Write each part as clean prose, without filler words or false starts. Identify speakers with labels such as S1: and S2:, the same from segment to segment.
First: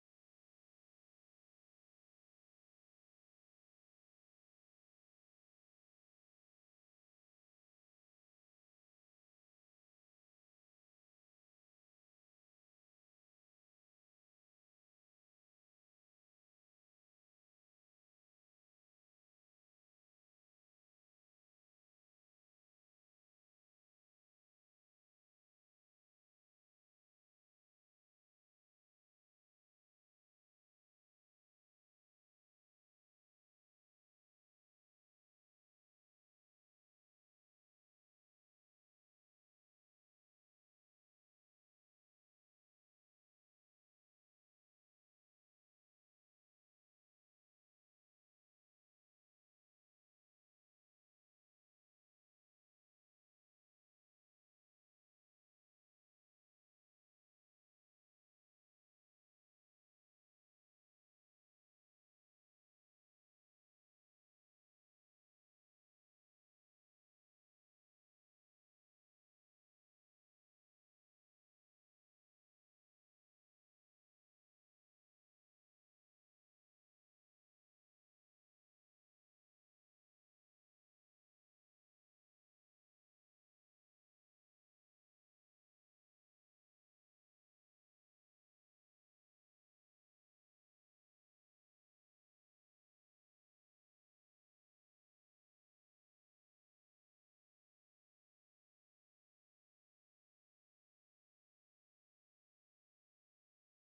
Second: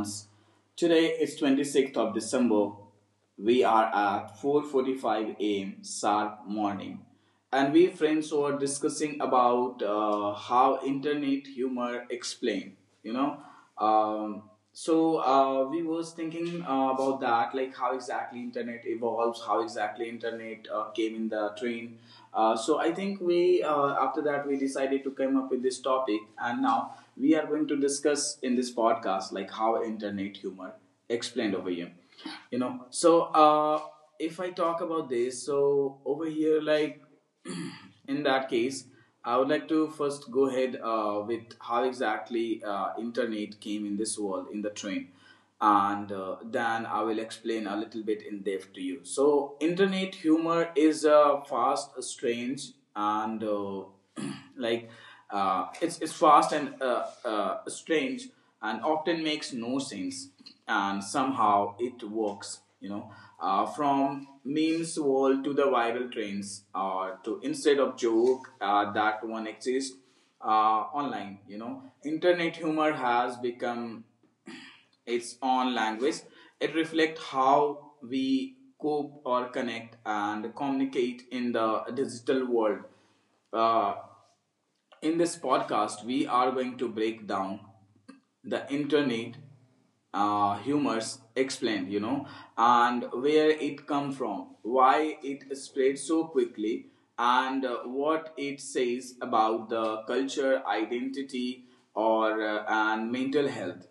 S1: ones. Today is 26th of December. We are at 4:45 a.m. sharp morning, and we friends were discussing about how internet humor explain. You know, we was thinking about that, like how exactly internet evolves, how exactly internet came in the train. So I think we after that we decided to come up with this topic, and now we are going to discuss in this podcast like how internet humor explained over here. You know, so uh, if I talk about this, so over here like in that case, I would like to first go ahead with how exactly internet came in this world in the train, and then I will explain a little bit in depth to you. So, internet humor is fast, strange, and like it's fast and strange, and often makes no sense, and somehow it works, you know, from memes world to the viral trends to instead of joke that one exists online. You know, internet humor has become its own language. It reflects how we cope or connect and communicate in the digital world. uh, in this podcast, we are going to break down the internet humors explained, you know, and where it come from, why it spread so quickly, and what it says about the culture, identity, or and mental health,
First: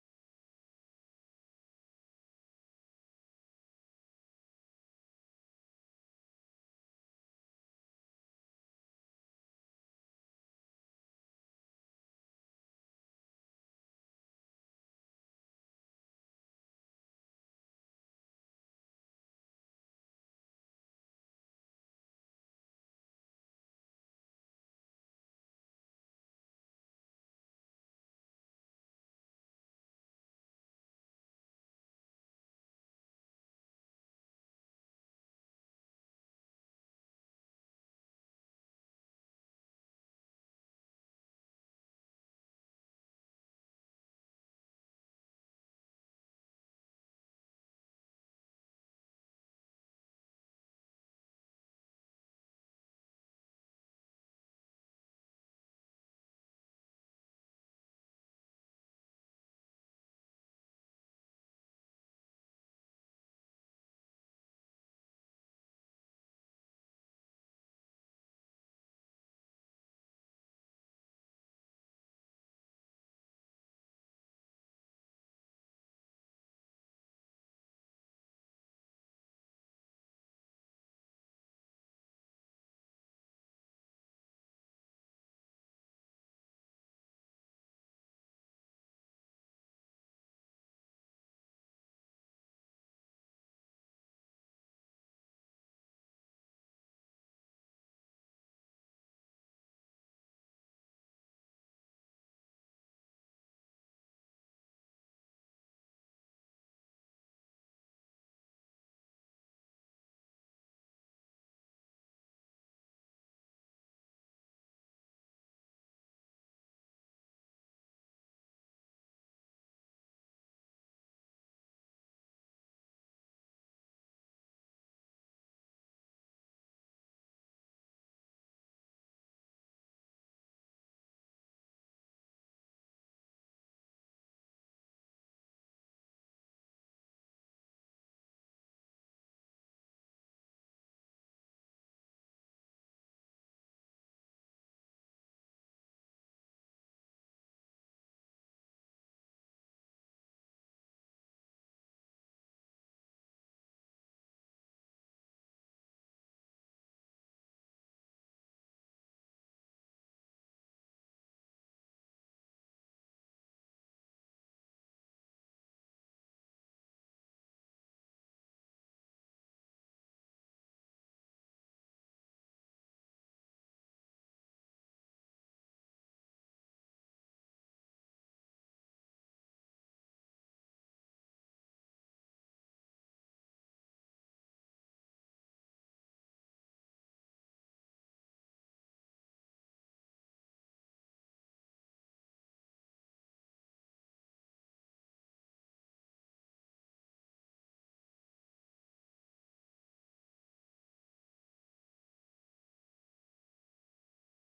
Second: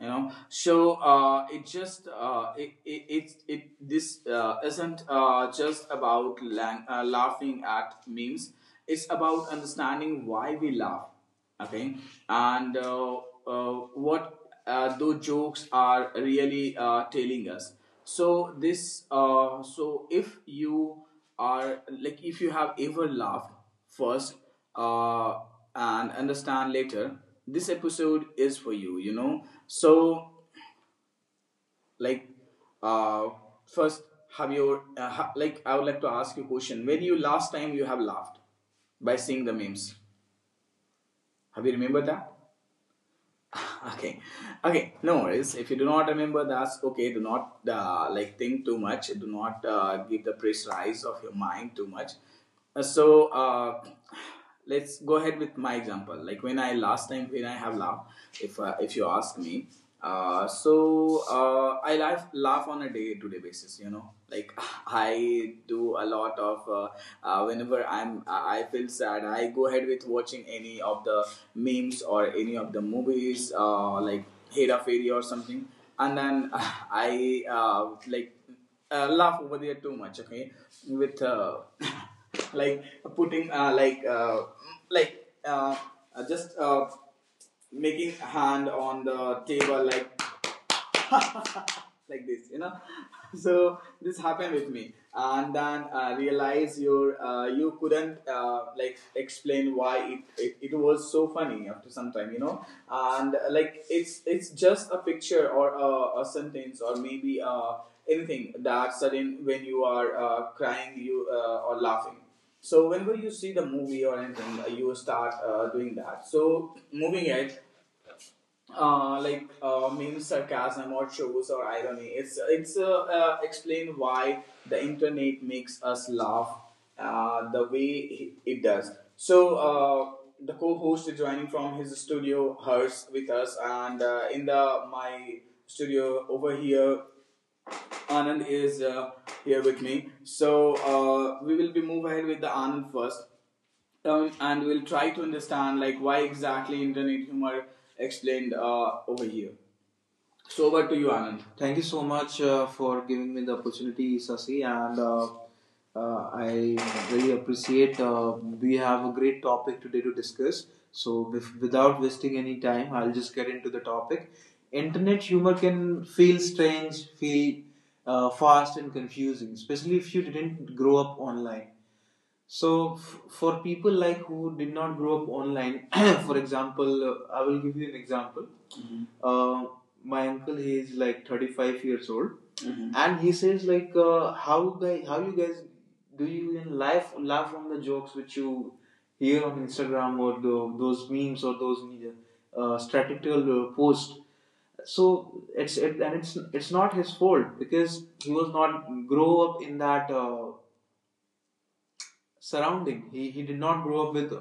S1: you know. So it just it, it, it it this isn't just about laughing at memes. It's about understanding why we laugh. Okay, and uh, what those jokes are really telling us. So this so if you are like if you have ever laughed first, uh, and understand later, this episode is for you, you know. So like uh, first, have your like I would like to ask you a question: when you last time you have laughed by seeing the memes, have you remembered that? Okay. Okay, no worries if you do not remember, that's okay. Do not like think too much. Do not give the pressurize of your mind too much. Uh, so uh, let's go ahead with my example, like when I last time when I have laughed, if you ask me, I laugh on a day to day basis. You know, like I do a lot of whenever I feel sad, I go ahead with watching any of the memes or any of the movies, like Hera Fairy or something, and then I like laugh over there too much. Okay, with like putting like uh, just. Making hand on the table, like like this, you know. So this happened with me, and then realize your you couldn't like explain why it was so funny after some time, you know. And like it's just a picture or a sentence or maybe anything that sudden when you are crying you or laughing. So whenever you see the movie or anything, you start doing that. So moving it, maybe sarcasm or shows or irony. It's explain why the internet makes us laugh the way it does. So the co-host is joining from his studio, hers with us, and in the my studio over here Anand is here with me. So we will be move ahead with the Anand first, and we'll try to understand like why exactly internet humor explained over here. So over to you, Anand. Thank you so much for giving me the opportunity, Sasi, and I really appreciate. We have a great topic today to discuss. So, if, without wasting any time, I'll just get into the topic. Internet humor can feel strange, feel fast and confusing, especially if you didn't grow up online. So, for people like who did not grow up online, for example, I will give you an example. Mhm. My uncle, he is like 35 years old, mhm, and he says like, how guys, how you guys do you even laugh on the jokes which you hear on Instagram or the, those memes or those strategical posts. So it's it, and it's not his fault because he was not grow up in that surrounding. He did not grow up with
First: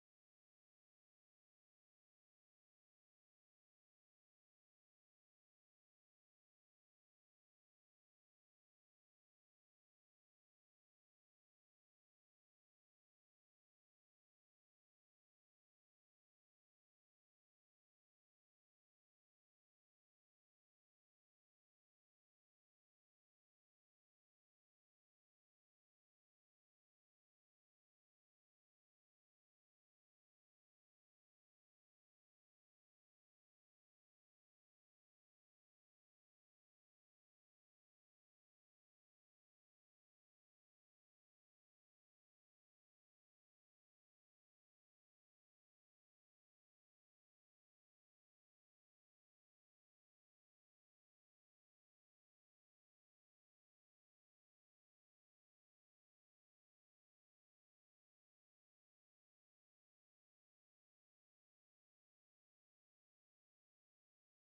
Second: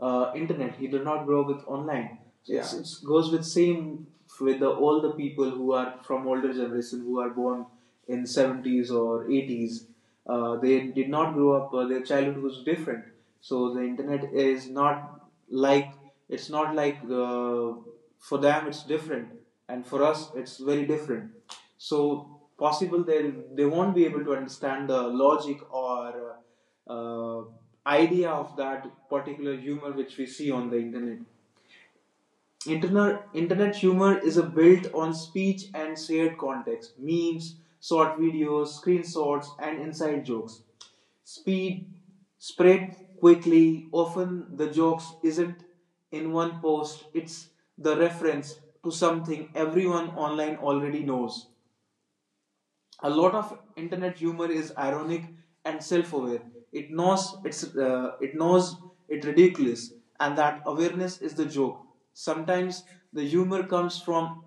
S1: internet. He did not grow up with online. It's, yeah, it goes with same with the, all the people who are from older generation who are born in seventies or eighties. They did not grow up. Their childhood was different. So the internet is not like it's not like uh, for them it's different, and for us it's very different. So possible they won't be able to understand the logic or uh, idea of that particular humor which we see on the internet. Internet humor is a built on speech and shared context, memes, short videos, screenshots, and inside jokes. Speed spread quickly. Often the jokes isn't in one post; it's the reference to something everyone online already knows. A lot of internet humor is ironic and self-aware. It knows it knows it ridiculous, and that awareness is the joke. Sometimes the humor comes from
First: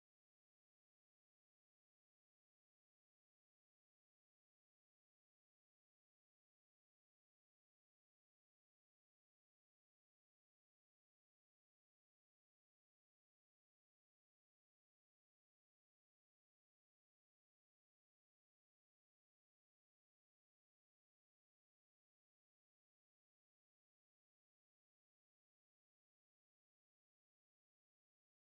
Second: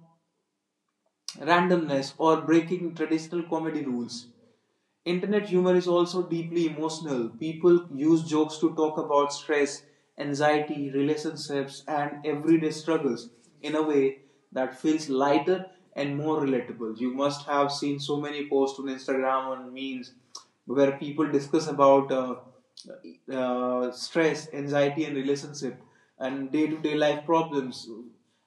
S1: randomness or breaking traditional comedy rules. Internet humor is also deeply emotional. People use jokes to talk about stress, anxiety, relationships, and everyday struggles in a way that feels lighter and more relatable. You must have seen so many posts on Instagram on memes where people discuss about stress, anxiety, and relationship and day to day life problems,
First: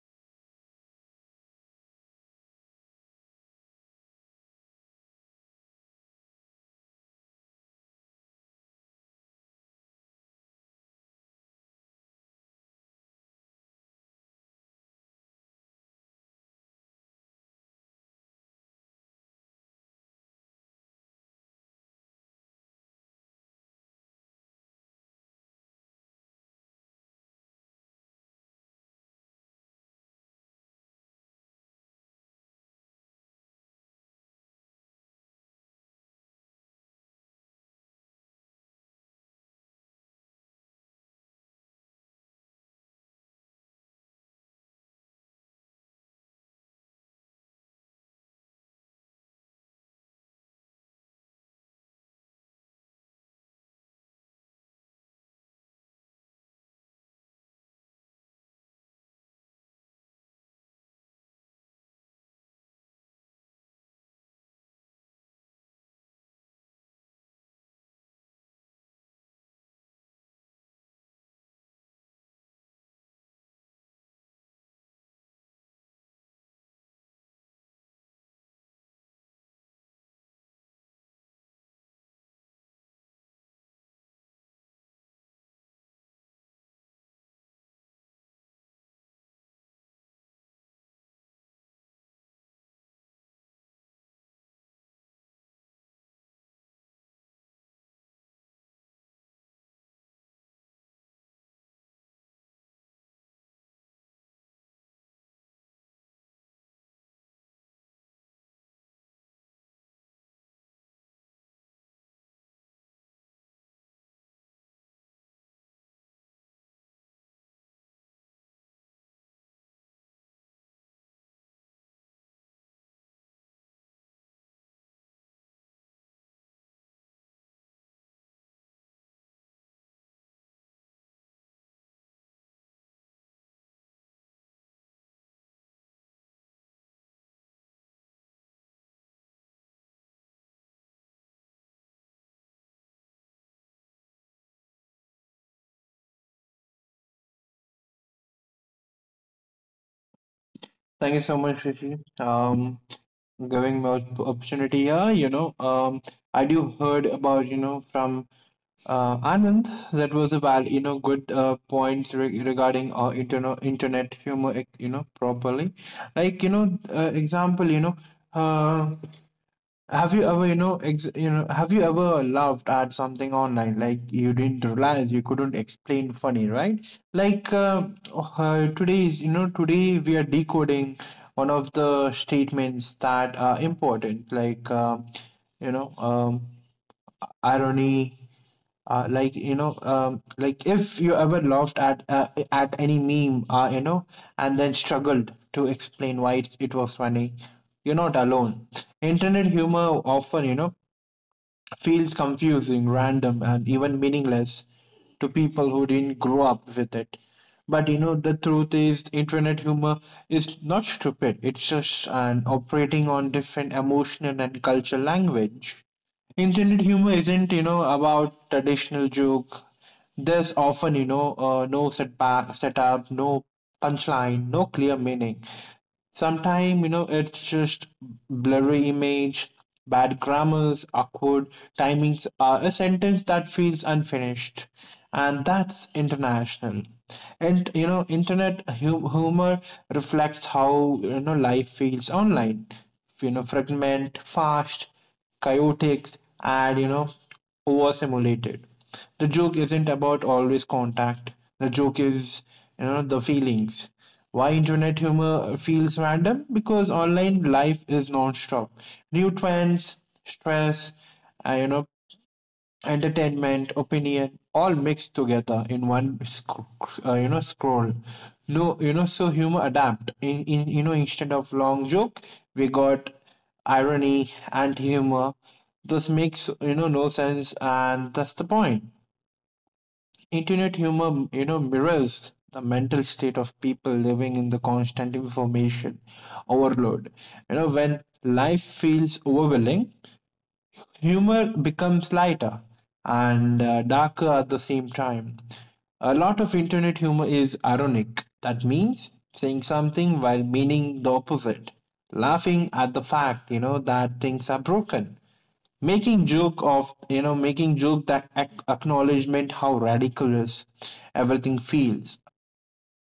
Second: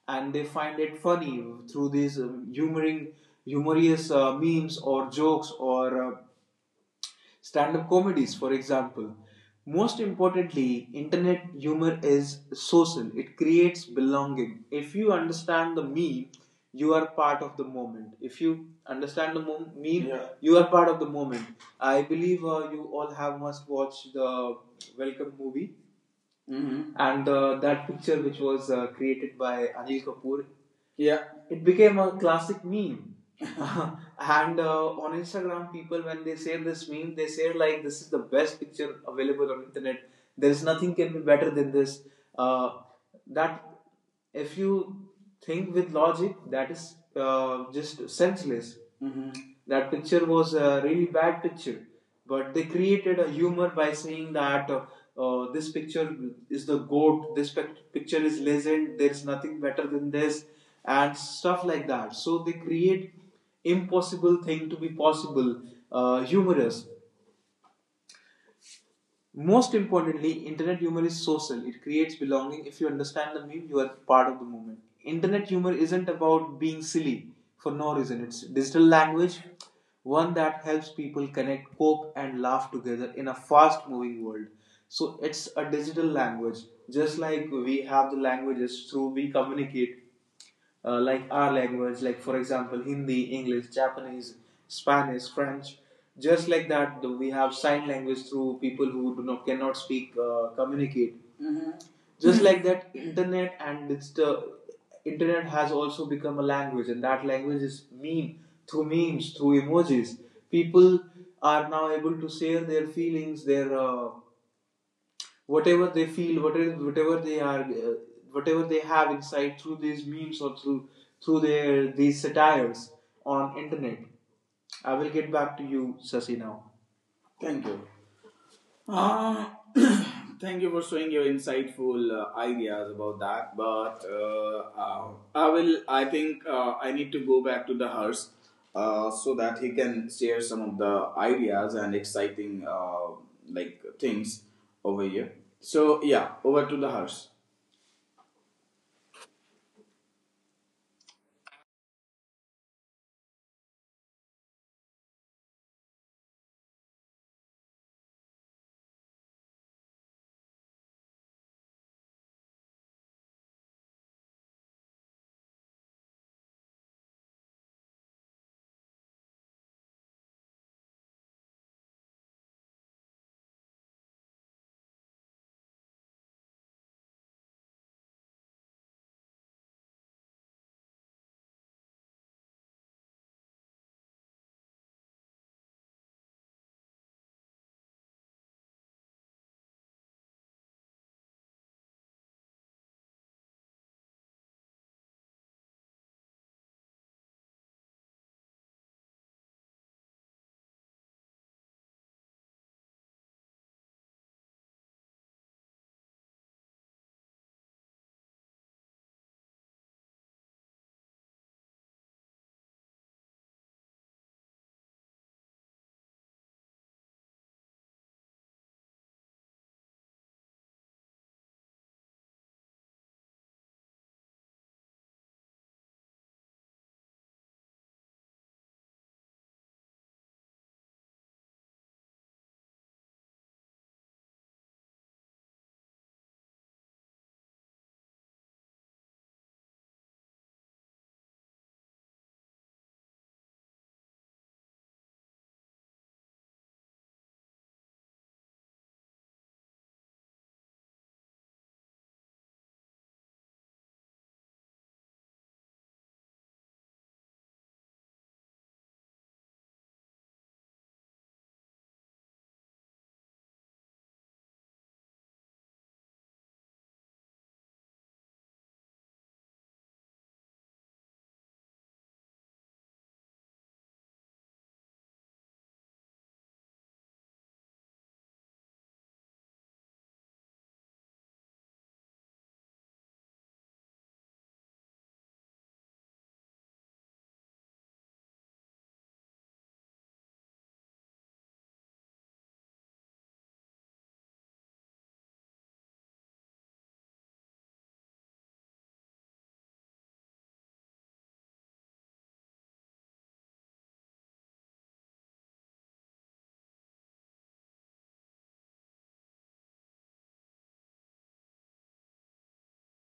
S1: and they find it funny through these humorous memes or jokes or stand up comedies, for example. Most importantly, internet humor is social, it creates belonging. If you understand the meme, you are part of the moment. If you understand the meme, yeah, you are part of the moment. I believe you all have must watch the Welcome movie, mm-hmm, and that picture which was created by Anil Kapoor, yeah, it became a classic meme. And on Instagram, people when they share this meme, they say like, "This is the best picture available on internet. There is nothing can be better than this." Uh, that if you think with logic, that is just senseless. Mm-hmm. That picture was a really bad picture but they created a humor by saying that this picture is the goat, this picture is legend, there's nothing better than this, and stuff like that. So they create impossible thing to be possible, humorous. Most importantly, internet humor is social. It creates belonging. If you understand the meme, you are part of the movement. Internet humor isn't about being silly for no reason. It's digital language, one that helps people connect, cope, and laugh together in a fast moving world. So it's a digital language. Just like we have the languages through we communicate, like our language, like for example, Hindi, English, Japanese, Spanish, French. Just like that, we have sign language through people who do not cannot speak, communicate. Mm-hmm. Just like that, internet and digital internet has also become a language, and that language is meme through memes, through emojis. People are now able to share their feelings, their whatever they feel, whatever they are, whatever they have inside through these memes or through their these satires on internet. I will get back to you, Sasi, now. Thank you. Uh, Thank you for showing your insightful ideas about that. But I will, I think I need to go back to the hearse so that he can share some of the ideas and exciting like things over here. So yeah, over to the hearse.
S2: Thank you so much, Rishi. Giving me opportunity here. I do heard about from Anand that was a val you know good points regarding internet humor. You know, properly, like you know, example. Uh, have you ever, have you ever laughed at something online like you didn't realize you couldn't explain funny, right? Like uh, Today we are decoding one of the statements that are important, you know, um, irony. Like if you ever laughed at any meme, and then struggled to explain why it was funny, you're not alone. Internet humor often, feels confusing, random, and even meaningless to people who didn't grow up with it. But you know, the truth is, internet humor is not stupid, it's just an operating on different emotional and cultural language. Internet humor isn't, you know, about traditional joke. There's often, no setup, no punchline, no clear meaning. Sometimes, it's just blurry image, bad grammars, awkward timings, a sentence that feels unfinished. And that's international. And, you know, internet humor reflects how, life feels online. You know, fragment, fast, chaotic, and overstimulated. The joke isn't about always contact. The joke is, you know, the feelings. Why internet humor feels random? Because online life is non-stop. New trends, stress, uh, you know, entertainment, opinion, all mixed together in one, scroll. No, you know, so humor adapt. Instead of long joke, we got irony and humor. This makes you know no sense, and that's the point. Internet humor, mirrors the mental state of people living in the constant information overload. You know, when life feels overwhelming, humor becomes lighter and darker at the same time. A lot of internet humor is ironic. That means saying something while meaning the opposite, laughing at the fact, that things are broken, making joke of you know making joke that acknowledgement how radical is everything feels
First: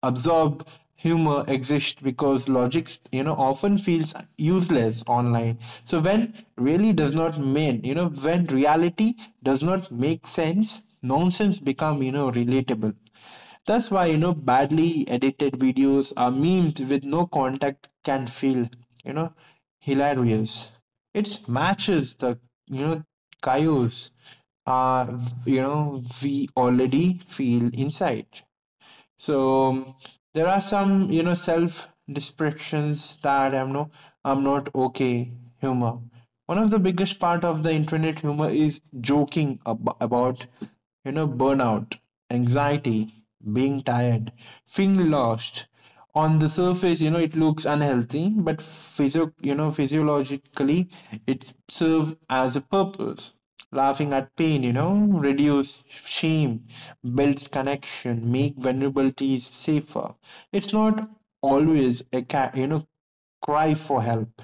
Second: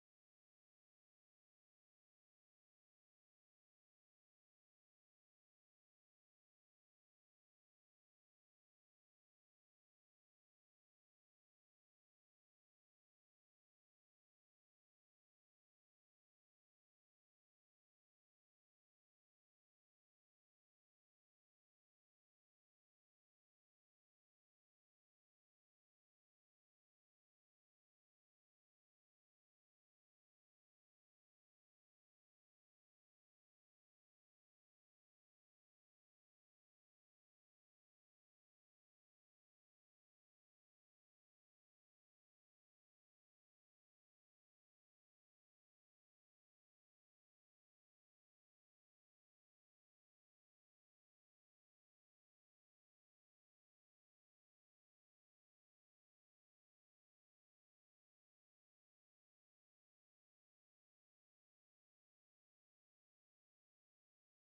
S2: absorbed. Humor exists because logic, you know, often feels useless online. So when reality does not make sense, nonsense become, you know, relatable. That's why, you know, badly edited videos are memed with no contact, can feel, you know, hilarious. It matches the, you know, chaos uh we already feel inside. So there are some, you know, self descriptions that I'm not okay. Humor, one of the biggest part of the internet humor, is joking about, you know, burnout, anxiety, being tired, feeling lost. On the surface, you know, it looks unhealthy, but physiologically it serves as a purpose. Laughing at pain, you know, reduce shame, builds connection, make vulnerability safer. It's not always a cry for help.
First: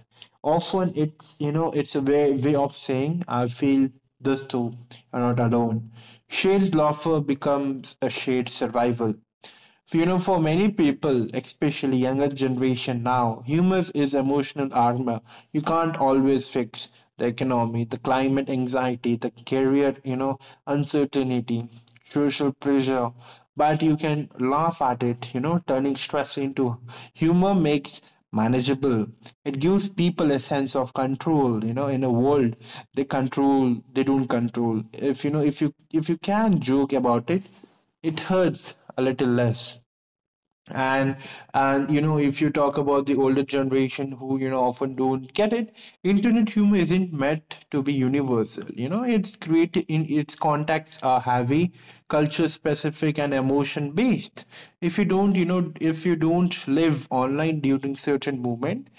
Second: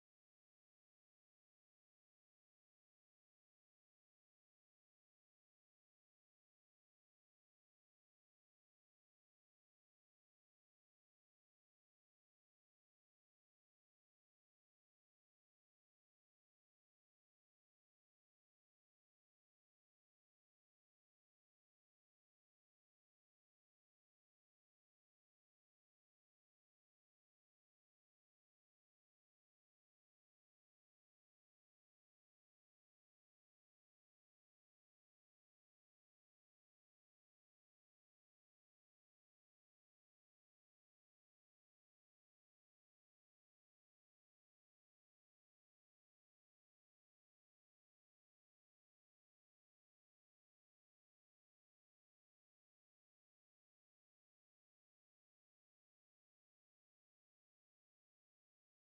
S2: Often it's, you know, it's a way of saying I feel this too, you're not alone. Shared laughter becomes a shared survival. So, you know, for many people, especially younger generation now, humor is emotional armor. You can't always fix the economy, the climate anxiety, the career, uncertainty, social pressure, but you can laugh at it, you know, turning stress into humor makes manageable. It gives people a sense of control, you know, in a world they don't control. If you know, if you If you can joke about it, it hurts a little less. And and you know, if you talk about the older generation who, you know, often don't get it, internet humor isn't meant to be universal. You know, it's created in its contexts are heavy, culture specific and emotion based. If you don't you know if you don't live online during certain moment,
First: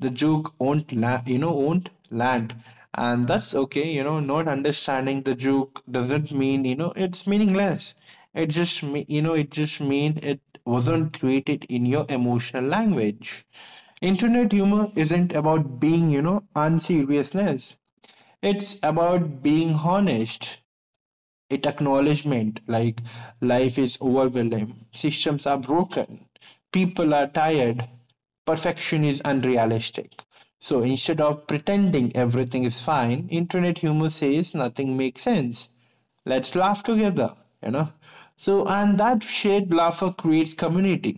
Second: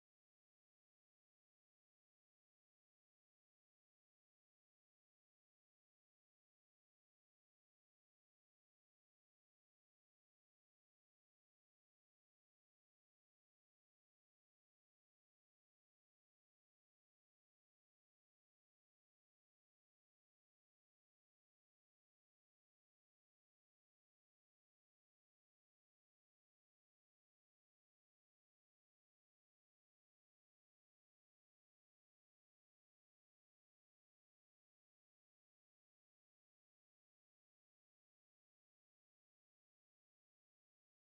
S2: the joke won't land. And that's okay. You know, not understanding the joke doesn't mean, you know, it's meaningless. It just it just mean it wasn't created in your emotional language. Internet humor isn't about being, you know, unseriousness. It's about being honest. It acknowledgement like life is overwhelming, systems are broken, people are tired, perfection is unrealistic. So instead of pretending everything is fine, internet humor says nothing makes sense, let's laugh together, you know. So and that shared laughter creates community.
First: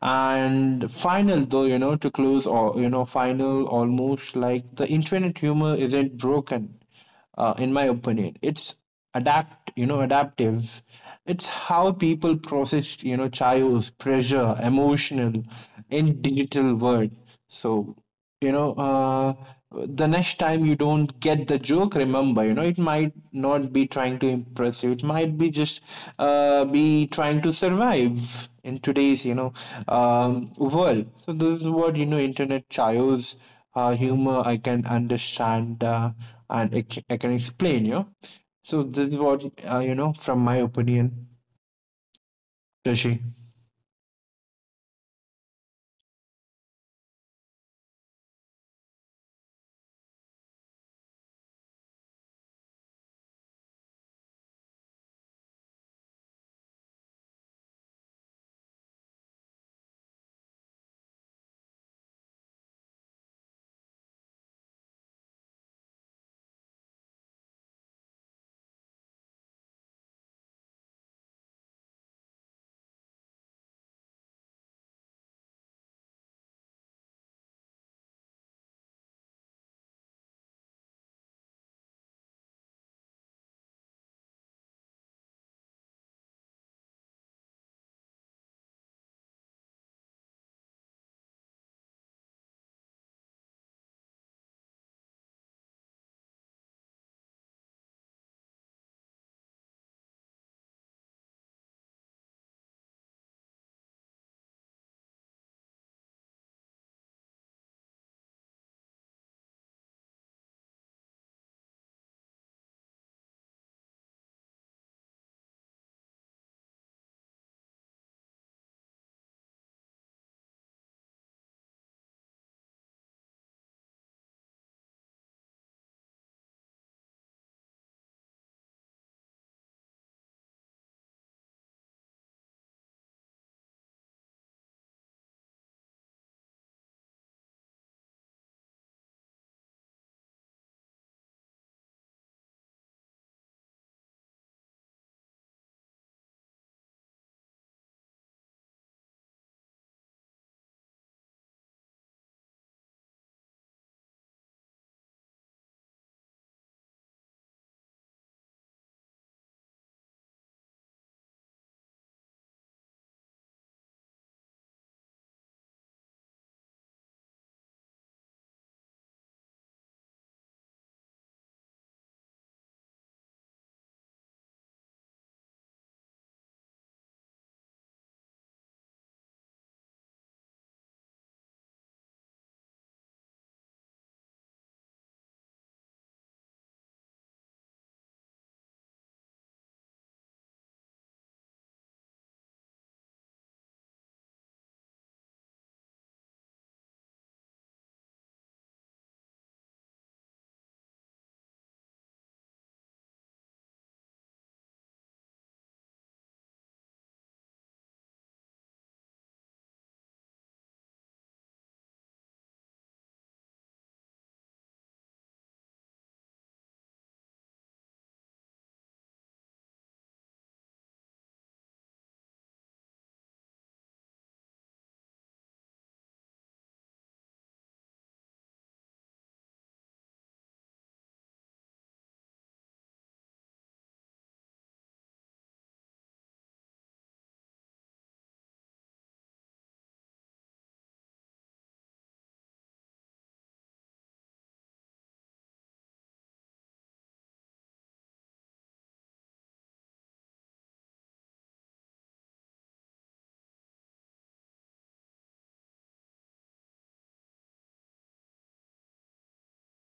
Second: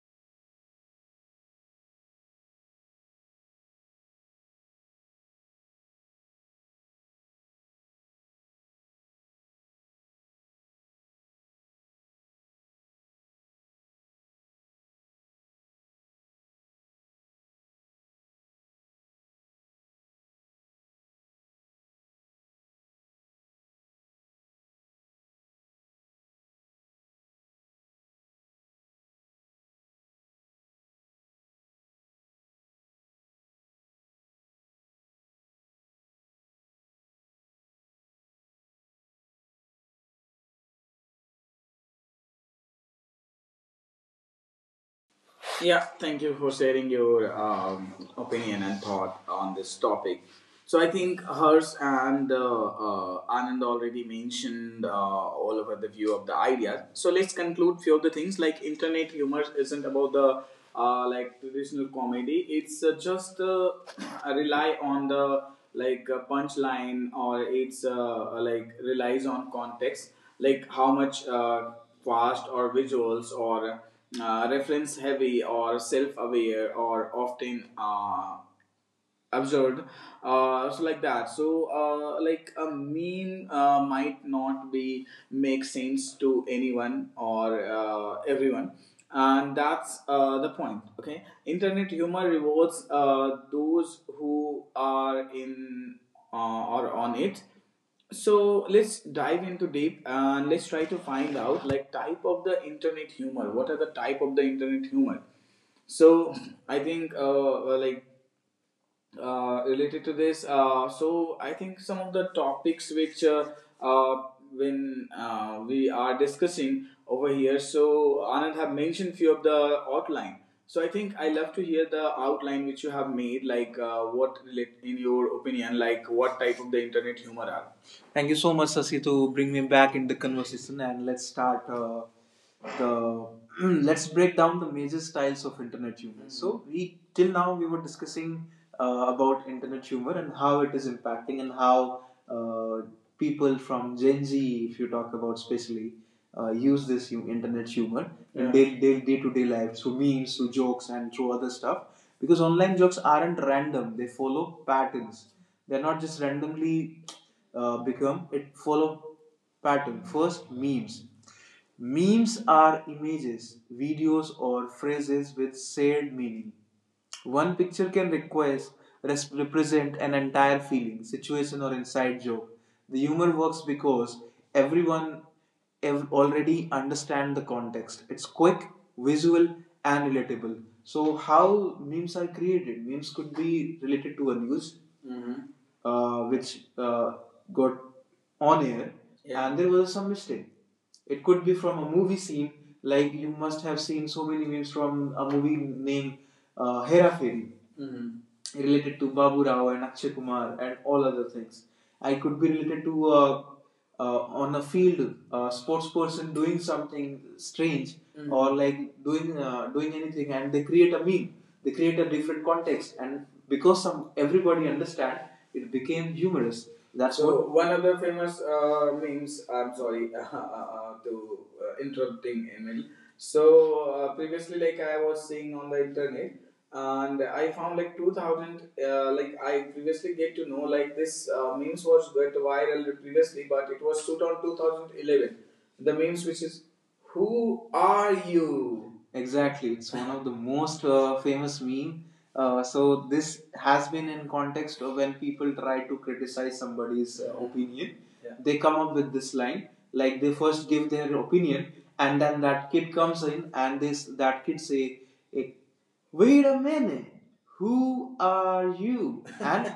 S2: And final though, you know, to close, or, you know, final almost like the internet humor isn't broken, in my opinion it's adaptive. It's how people process, you know, chaos, pressure, emotional in digital world. So, you know uh, the next time you don't get the joke, remember, you know, it might not be trying to impress you, it might be just be trying to survive in today's, world. So this is what, you know, internet chaos, humor I can understand, and I can explain, you know. So this is what, you know, from my opinion, Rishi.
S1: Yeah, thank you for sharing your opinion and thought on this topic. So I think hers and Anand already mentioned all over the view of the ideas. So let's conclude few of the things like internet humor isn't about the like traditional comedy. It's just rely on the punchline, or it's like relies on context, like how much fast, or visuals, or reference heavy, or self aware, or often absurd. So like that so Like a meme might not be make sense to anyone or everyone, and that's the point. Okay, internet humor rewards those who are in or on it. So let's dive into deep and let's try to find out like type of the internet humor, what are the type of the internet humor. So I think related to this, so I think some of the topics which uh, when we are discussing over here, so Anand have mentioned few of the outline. So I think I love to hear the outline which you have made, like what relate in your opinion, like what type of the internet humor are. Thank you so much, Sasi, to bring me back in the conversation, and let's start the let's break down the major styles of internet humor. Mm-hmm. So we till now we were discussing about internet humor and how it is impacting, and how uh, people from Gen Z, if you talk about especially, use this internet humor in, yeah, their day to day life through memes, through jokes, and through other stuff. Because online jokes aren't random; they follow patterns. They're not just randomly become. It follow pattern. First, memes. Memes are images, videos, or phrases with shared meaning. One picture can request represent an entire feeling, situation, or inside joke. The humor works because everyone already understand the context. It's quick, visual, and relatable. So, how memes are created? Memes could be related to a news, mhm, which got on air, yeah, and there was some mistake. It could be from a movie scene, like you must have seen so many memes from a movie named Hera Fairy, mm-hmm, related to Babu Rao and Akshay Kumar and all other things. I could be related to a on a field, a sports person doing something strange, mm-hmm, or like doing anything, and they create a meme. They create a different context, and because some everybody understand, it became humorous. That's So what one of the famous memes. I'm sorry to interrupting Emil. So previously, like I was seeing on the internet, and I found like 2000, like I previously get to know like this memes was went viral previously, but it was shoot on 2011, the memes which is who are you. Exactly, it's one of the most famous meme. So this has been in context of when people try to criticize somebody's opinion. Yeah. They come up with this line, like they first give their opinion, and then that kid comes in, and this that kid say, "Eh, wait a minute, who are you," and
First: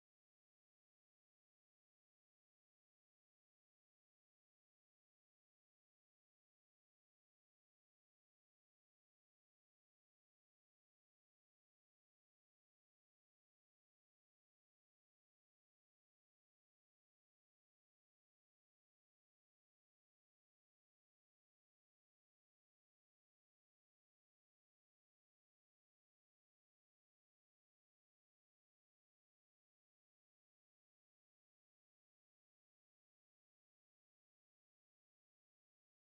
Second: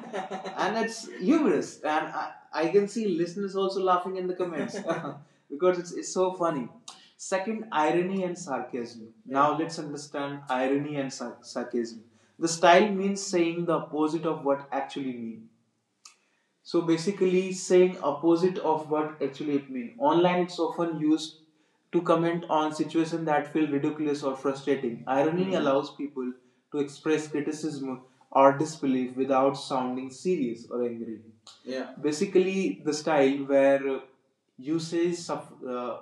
S1: and it's humorous, and I can see listeners also laughing in the comments because it's so funny. Second, irony and sarcasm. Yeah. Now let's understand irony and sarcasm. The style means saying the opposite of what actually means. So basically saying opposite of what actually it means. Online it's often used to comment on situations that feel ridiculous or frustrating. Irony, hmm, allows people to express criticism or disbelief without sounding serious or angry. Yeah. Basically the style where you say uh,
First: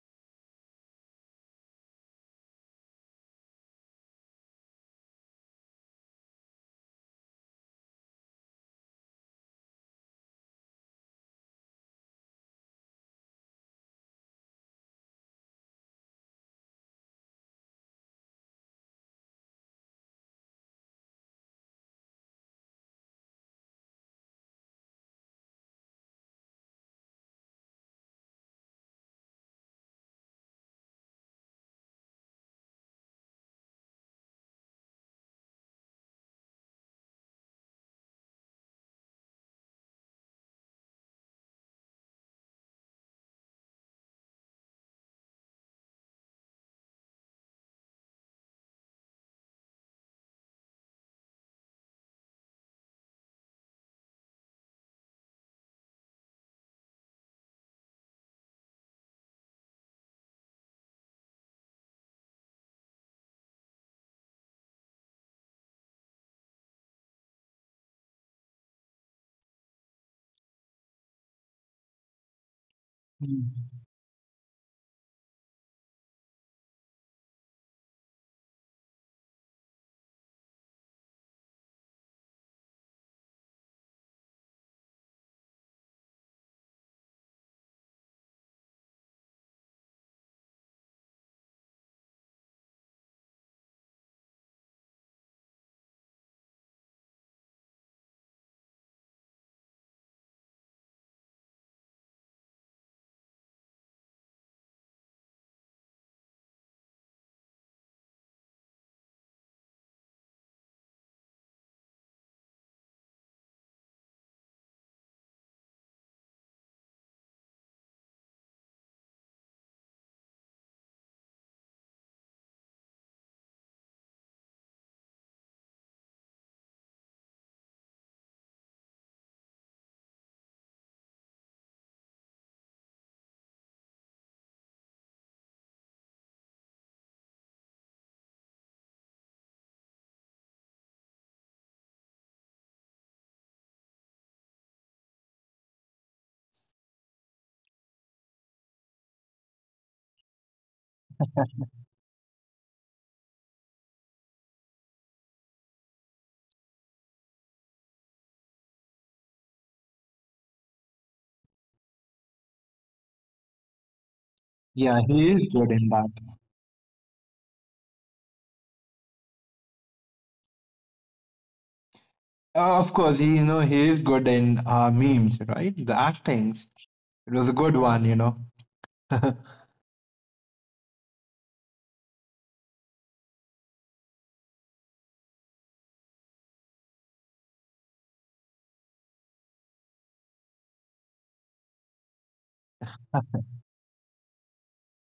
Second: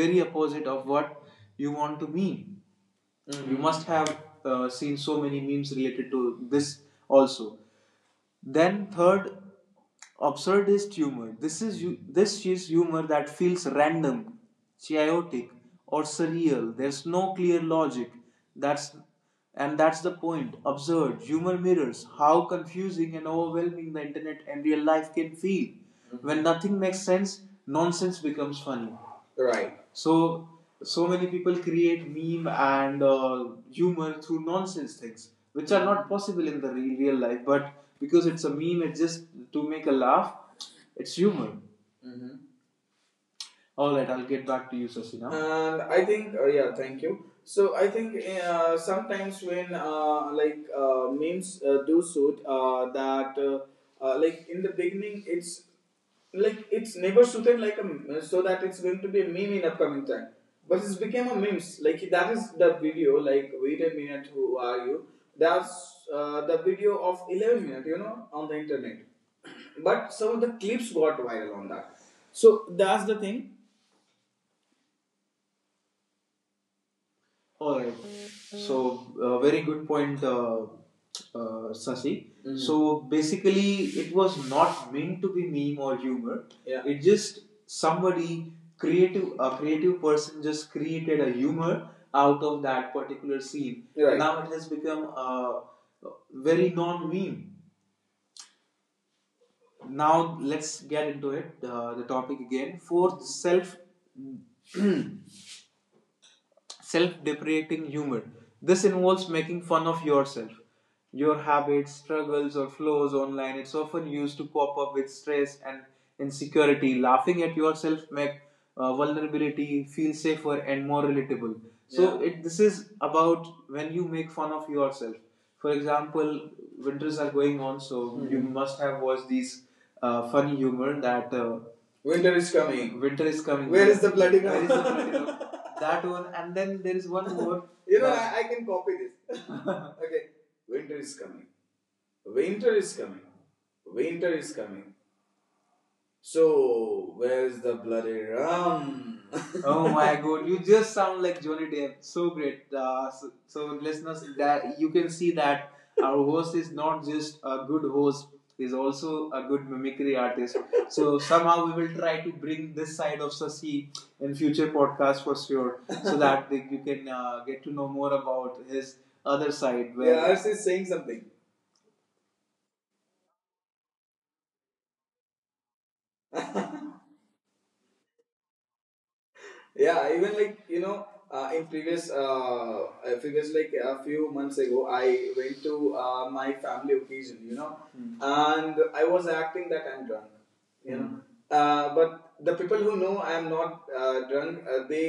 S1: very opposite of what you want to mean. Mm-hmm. You, mhm, must have seen so many memes related to this also. Then third, absurdist humor. This is humor that feels random, chaotic, or surreal. There's no clear logic. That's and that's the point. Absurd humor mirrors how confusing and overwhelming the internet and real life can feel. When nothing makes sense, nonsense becomes funny. Right. So so many people create meme and humor through nonsense things, which are not possible in the real, real life. But because it's a meme, it's just to make a laugh. It's humor. Mhm. All right, I'll get back to you, Sasina. And I think, yeah, thank you. So I think sometimes when memes do suit that like in the beginning it's like it's never suited like a so that it's going to be a meme in upcoming time, but it's became a memes, like that is the video like wait a minute who are you. That's the video of 11 minute you know on the internet, but some of the clips got viral on that. So that's the thing. All right. So, very good point, Sasi. Mm. So, basically, it was not meant to be meme or humor. Yeah. It just somebody creative, a creative person just created a humor out of that particular scene. Right. Now it has become a very non-meme. Now let's get into it. The topic again: fourth, self self deprecating humor. This involves making fun of yourself, your habits, struggles, or flaws online. It's often used to cope up with stress and insecurity. Laughing at yourself makes vulnerability feel safer and more relatable. So yeah, it this is about when you make fun of yourself. For example, winters are going on, so, mm-hmm, you, mhm, must have watched these funny humor that Winter is coming. Winter is coming. Where is the bloody room? That one, and then there is one more. You know, I can copy this. Okay. Winter is coming. Winter is coming. Winter is coming. So, where's the bloody rum? Oh my god, you just sound like Johnny Depp. So great. So, so listeners, that you can see that our host is not just a good host, he's also a good mimicry artist. So somehow we will try to bring this side of Sasi in future
S2: Yeah, he
S1: podcasts for
S2: is good in
S1: sure,
S2: that.
S1: so that you can get to know more about his other side. Where yeah, Arsh is saying something.
S2: Of course, he, you know, he is good in memes, right? The actings. It was a good one, you know.
S1: Yeah, even like you know in previous previous like a few months ago I went to my family occasion, you know, mm, and I was acting that I'm drunk, you know, mm, but the people who know I am not drunk, they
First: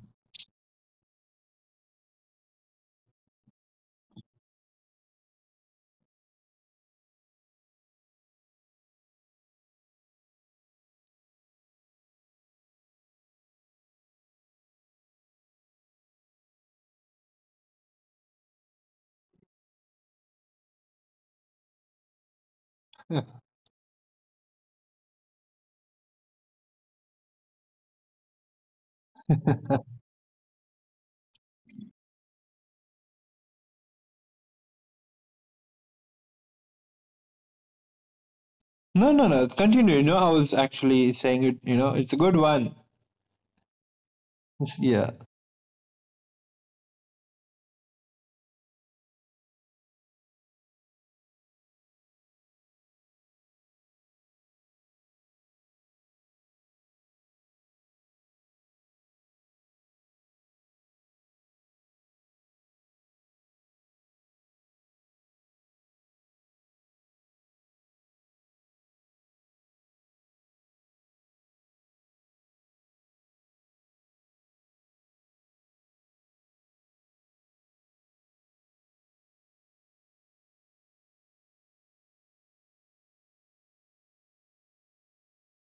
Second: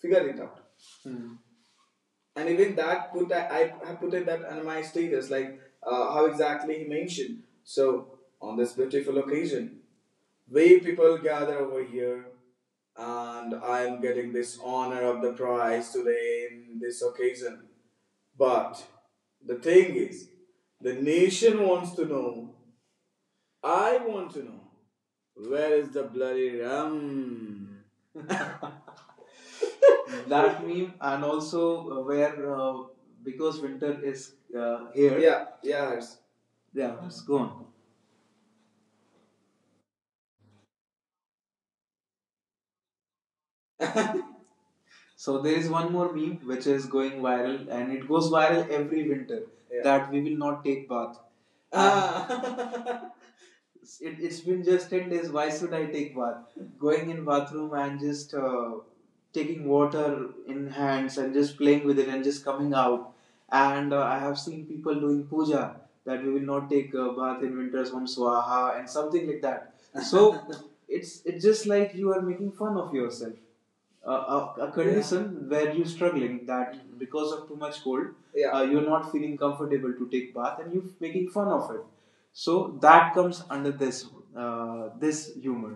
S1: figure it out, mm, and even that put have put it that on my status like how exactly he mentioned so on this beautiful occasion, way people gather over here, and I am getting this honor of the prize today in this occasion, but the thing is the nation wants to know,
S2: no,
S1: I want to know, where is the bloody rum. That meme, and also where because winter is here. Yeah, yeah it's gone.
S2: no, No. Continue. You know, I was actually saying it, you know, it's a good one. Yeah.
S1: So there is one more meme which is going viral, and it goes viral every winter. Yeah. That we will not take bath. Ah. It's been just 10 days, why should I take bath, going in bathroom and just taking water in hands and just playing with it and just coming out. And I have seen people doing puja that we will not take bath in winters on swaha and something like that. So it's just like you are making fun of yourself, a condition, yeah, where you're struggling that, mhm, because of too much cold, yeah, you're not feeling comfortable to take bath, and you're making fun of it. So that comes under this humor.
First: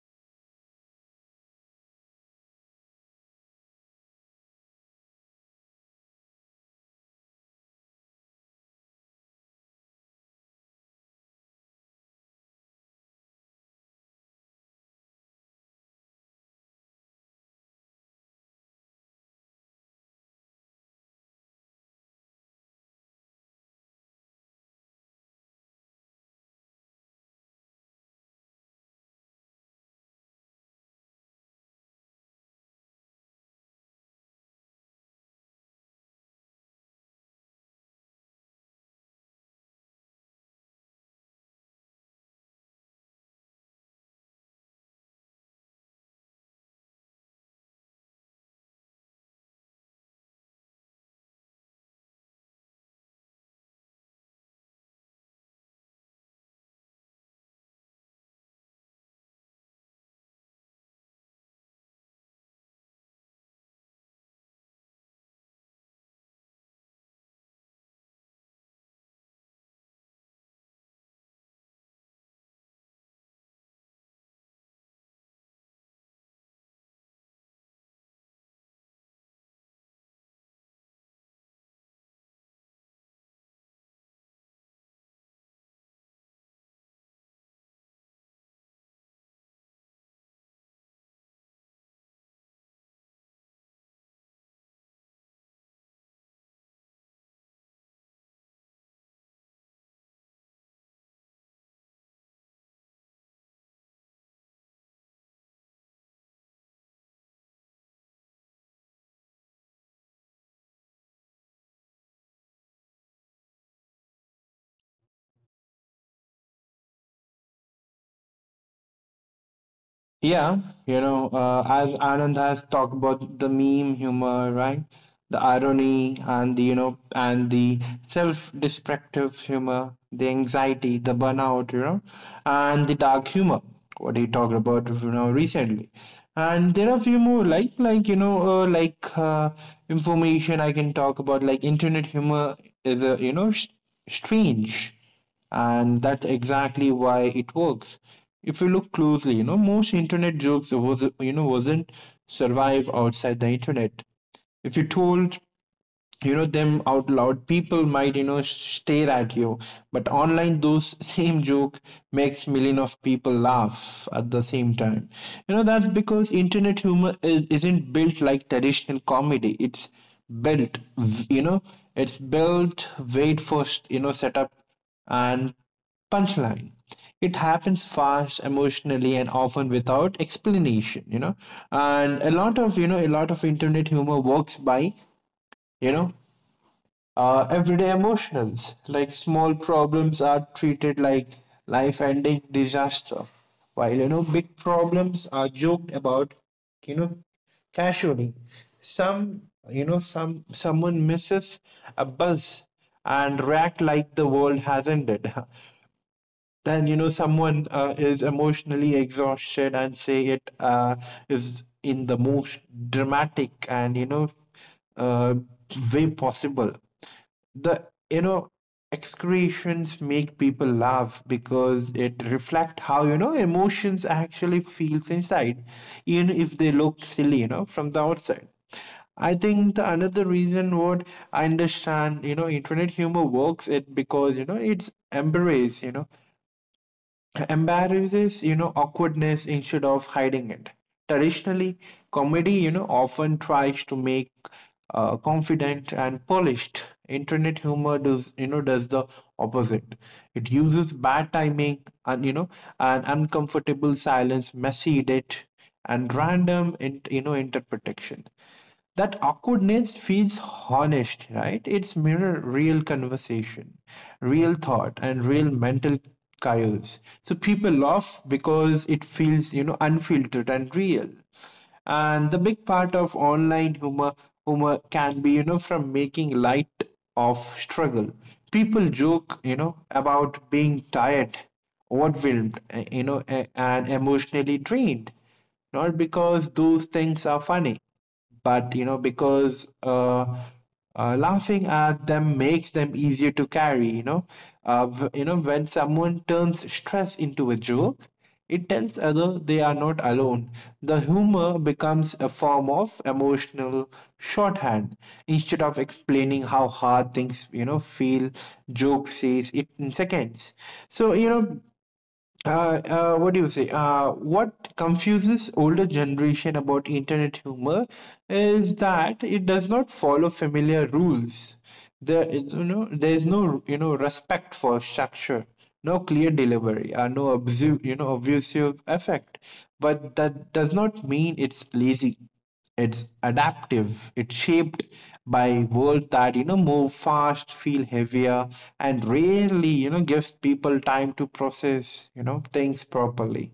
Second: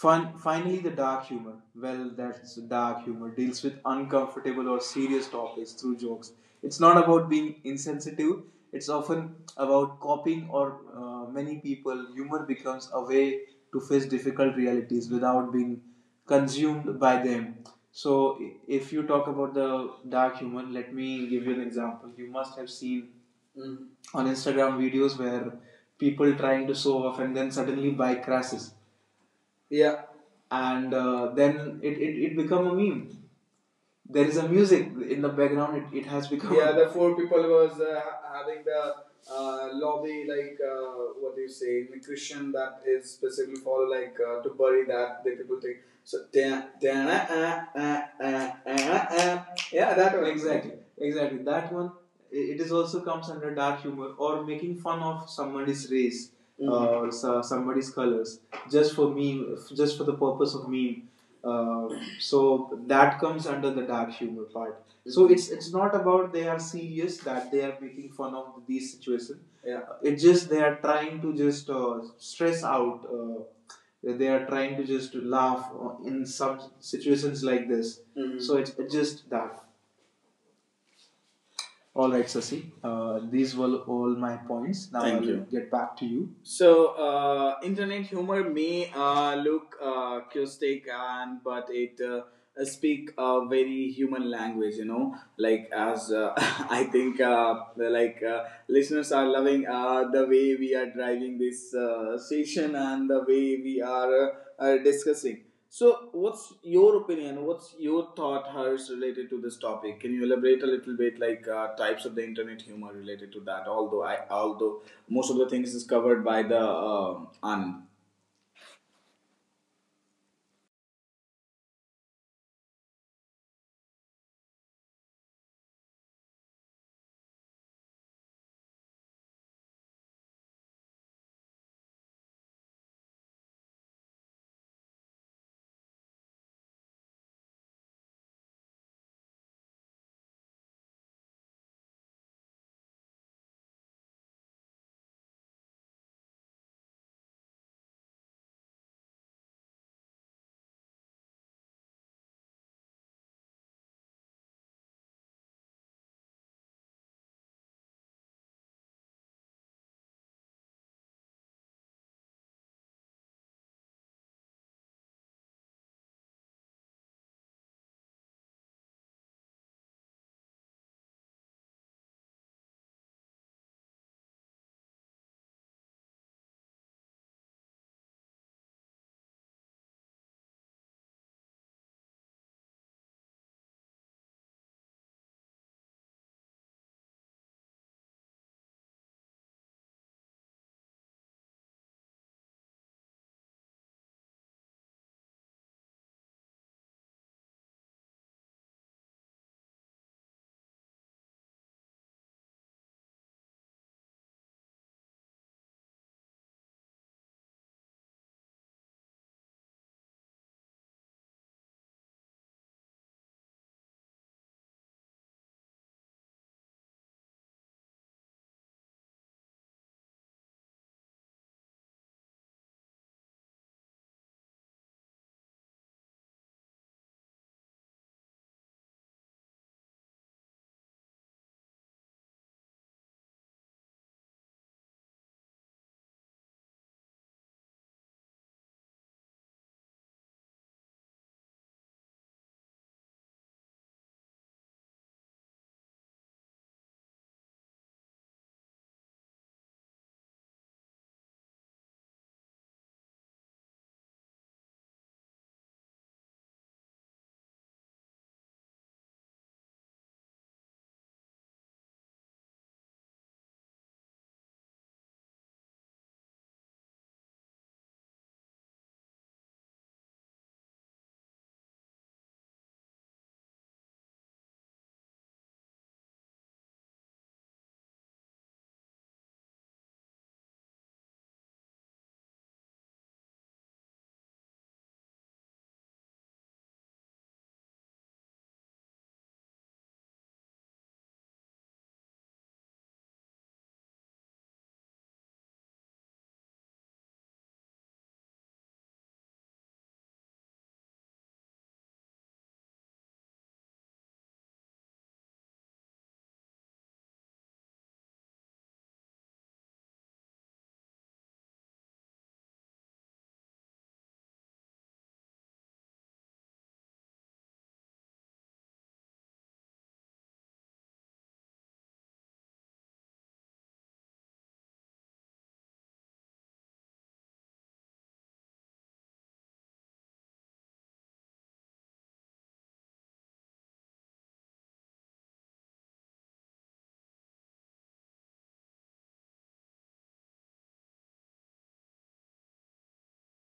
S1: Fun. Finally, the dark humor. Well, that's dark humor. Deals with uncomfortable or serious topics through jokes. It's not about being insensitive. It's often about copying or many people. Humor becomes a way to face difficult realities without being consumed by them. So, if you talk about the dark humor, let me give you an example. You must have seen, mm, on Instagram videos where people trying to show off and then suddenly buy crashes, yeah, and then it become a meme. There is a music in the background. It has become. Yeah, the four people was having the lobby like what do you say in Christian that is specifically for like to bury that the people think. So ah, ah, ah, ah, ah. Yeah, that one exactly, exactly that one. It is also comes under dark humor, or making fun of somebody's race, mhm, or somebody's colors, just for meme, just for the purpose of meme. uh, so that comes under the dark humor part. So it's not about they are serious that they are making fun of these situations. Yeah. It's just they are trying to just stress out. They are trying to just laugh in some situations like this. Mhm. So it's just that. All right, Sasi. These were all my points. Now Thank I will you. Get back to you. So, internet humor may look caustic, and but it speak a very human language. You know, like as I think, listeners are loving the way we are driving this session and the way we are discussing. So, what's your opinion? What's your thought, Hers, related to this topic? Can you elaborate a little bit, types of the internet humor related to that? Although, most of the things is covered by the Anand.
S2: Yeah, you know, as Anand has talked about the meme humor, right? The irony and the, self-destructive humor, the anxiety, the burnout, you know, and the dark humor, what he talked about, you know, recently. And there are a few more, information I can talk about, like internet humor is a, you know, strange, and that's exactly why it works. If you look closely, you know, most internet jokes was, wasn't survive outside the internet. If you told, you know, them out loud, people might, you know, stare at you, but online those same joke makes million of people laugh at the same time. You know, that's because internet humor isn't built like traditional comedy. It's built, you know, it's built wait first, you know, setup and punchline. It happens fast emotionally and often without explanation, you know. And a lot of internet humor works by, you know everyday emotionals. Like small problems are treated like life ending disaster, while, you know, big problems are joked about, you know, casually. Some Someone misses a bus and react like the world has ended. Then, you know, someone is emotionally exhausted and say it is in the most dramatic and, uh, way possible. The, you know, excretions make people laugh because it reflect how, you know, emotions actually feels inside, even if they look silly, you know, from the outside. I think the another reason what I understand, you know, internet humor works, it because, you know, it's embrace you know embarrasses, you know, awkwardness instead of hiding it. Traditionally comedy, you know, often tries to make confident and polished. Internet humor does, does the opposite. It uses bad timing and, uncomfortable silence, messy edit, and random you know, interpretation. That awkwardness feels honest, right? It's mirror real conversation, real thought, and real mental chaos. So people laugh because it feels, you know, unfiltered and real. And the big part of online humor can be, you know, from making light of struggle. People joke, you know, about being tired, overwhelmed, and emotionally drained, not because those things are funny, but, you know, because laughing at them makes them easier to carry, you know. When someone turns stress into a joke, it tells other they are not alone. The humor becomes a form of emotional shorthand. Instead of explaining how hard things, you know, feel, joke says it in seconds. So, what do you say? What confuses older generation about internet humor is that it does not follow familiar rules. There, you know, there is no, you know, respect for structure, no clear delivery, no obtrusive effect. But that does not mean it's lazy. It's adaptive, it's shaped by world that move fast, feel heavier, and rarely gives people time to process things properly.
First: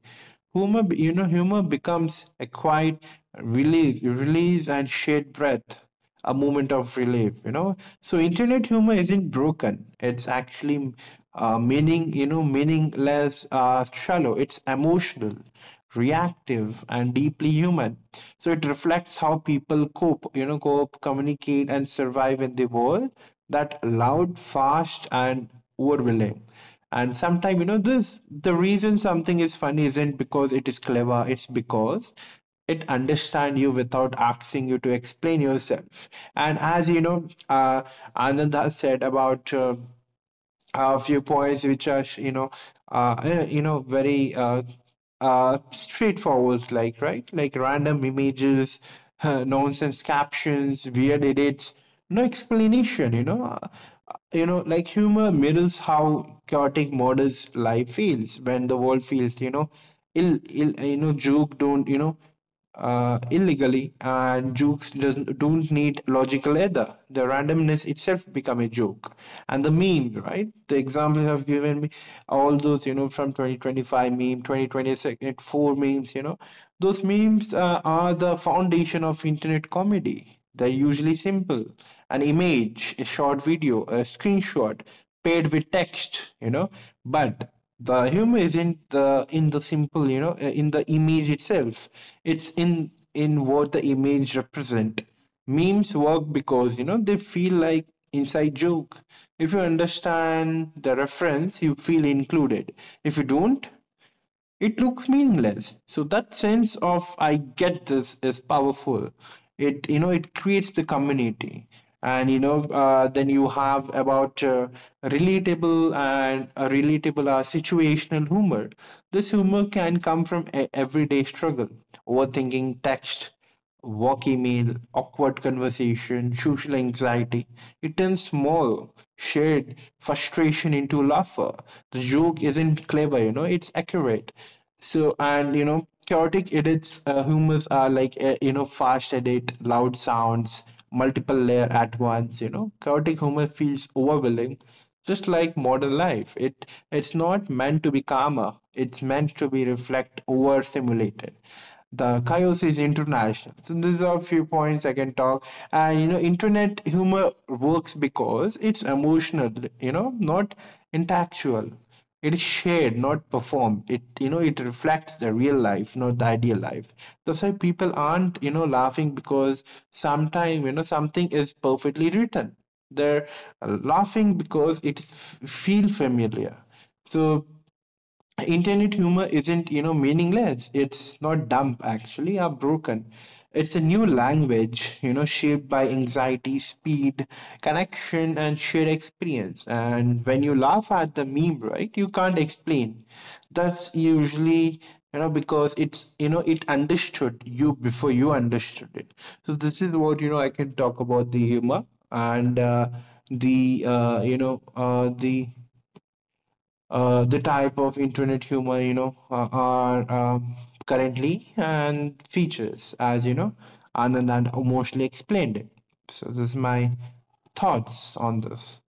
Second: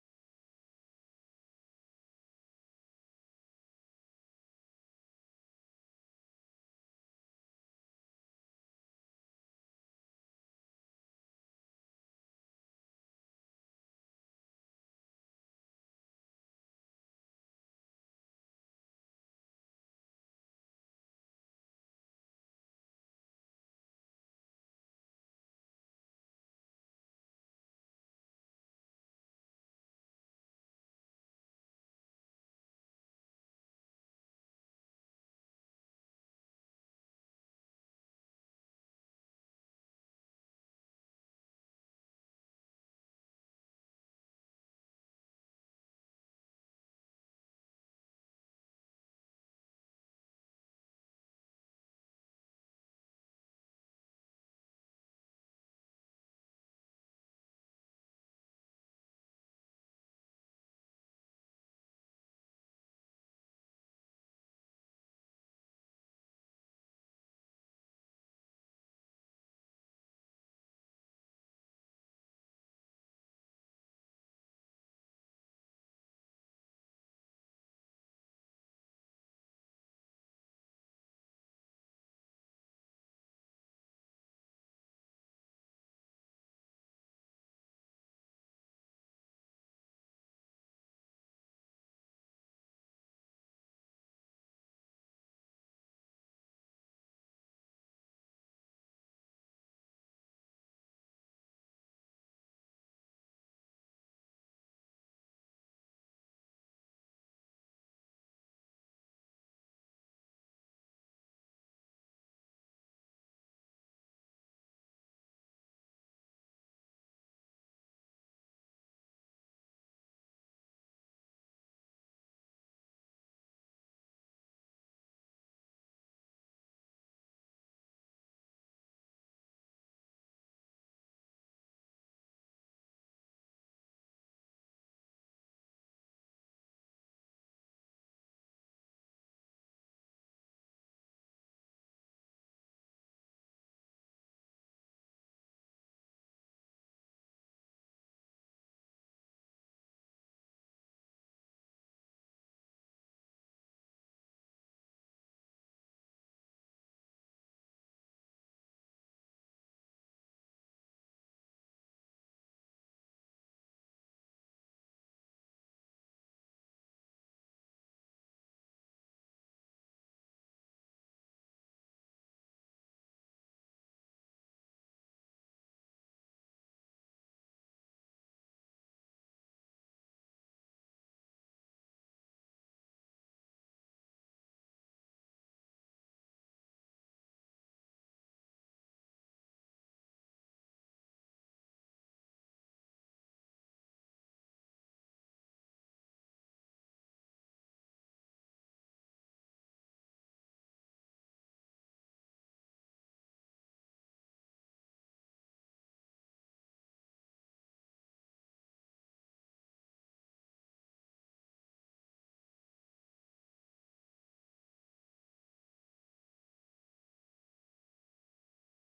S2: Humor you know humor becomes a quiet release and shared breath, a moment of relief. So internet humor isn't broken, it's actually meaningless, shallow. It's emotional, reactive, and deeply human. So it reflects how people cope you know cope, communicate, and survive in the world that loud, fast, and overwhelming. And sometimes, you know this the reason something is funny isn't because it is clever, it's because it understand you without asking you to explain yourself. And as you know, Anand has said about a few points which are very straightforward, like, right, like random images, nonsense captions, weird edits, no explanation, you know. Like humor mirrors how chaotic models life feels. When the world feels, you know, ill, you know, illegally, and jokes doesn't, don't need logical either. The randomness itself become a joke, and the meme, right? The examples have given me all those, you know, from 2025 meme, 2026 four memes, you know, those memes are the foundation of internet comedy. They're usually simple, an image, a short video, a screenshot paired with text, you know. But the humor isn't in the simple, in the image itself, it's in what the image represent. Memes work because, you know, they feel like inside joke. If you understand the reference, you feel included. If you don't, it looks meaningless. So that sense of I get this is powerful. It you know it creates the community. And you know, then you have about relatable situational humor. This humor can come from everyday struggle, overthinking text, work email, awkward conversation, social anxiety. It turns small, shared frustration into laughter. The joke isn't clever, you know, it's accurate. So, and you know, chaotic edits, humors are like, fast edit, loud sounds, multiple layer at once, you know. Chaotic humor feels overwhelming, just like modern life. It's not meant to be calmer, it's meant to be reflect over simulated. The chaos is international. So these are a few points I can talk. And you know, internet humor works because it's emotional, you know, not intellectual. It is shared, not performed. It you know it reflects the real life, not the ideal life. That's why people aren't, you know, laughing because sometimes, you know, something is perfectly written. They're laughing because it is feel familiar. So internet humor isn't, you know, meaningless, it's not dumb actually or broken. It's a new language, you know, shaped by anxiety, speed, connection, and shared experience. And when you laugh at the meme, right, you can't explain. That's usually, because it understood you before you understood it. So this is what, you know, I can talk about the humor. And the uh, you know uh, the the type of internet humor, are currently, and features as you know Anand and emotionally explained it. So this is my thoughts on this.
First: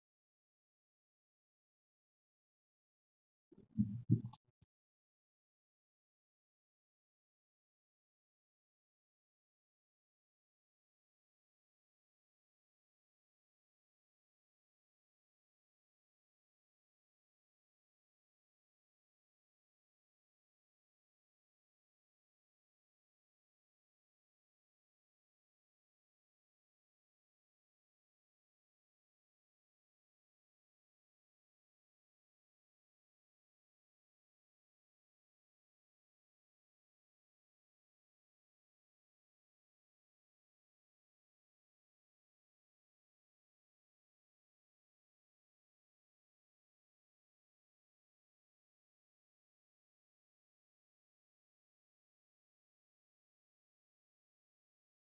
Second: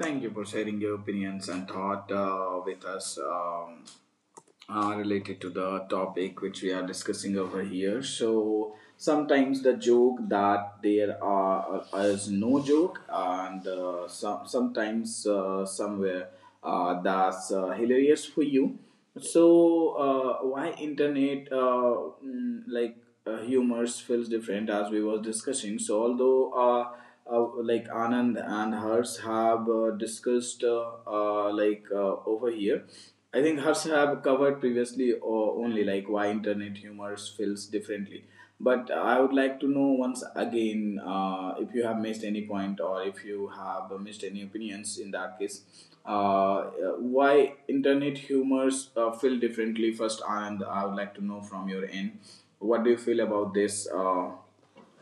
S1: Thank you for sharing your opinions and thought with us. Related to the topic which we are discussing over here. So sometimes the joke that there are is no joke, and sometimes somewhere that's hilarious for you. So why internet mm, like humors feels different as we was discussing. So although. Like Anand and Hers have discussed over here. I think Harsh have covered previously or only like why internet humor feels differently. But I would like to know once again if you have missed any point or if you have missed any opinions in that case. Uh, why internet humors feel differently? First, and I would like to know from your end. What do you feel about this?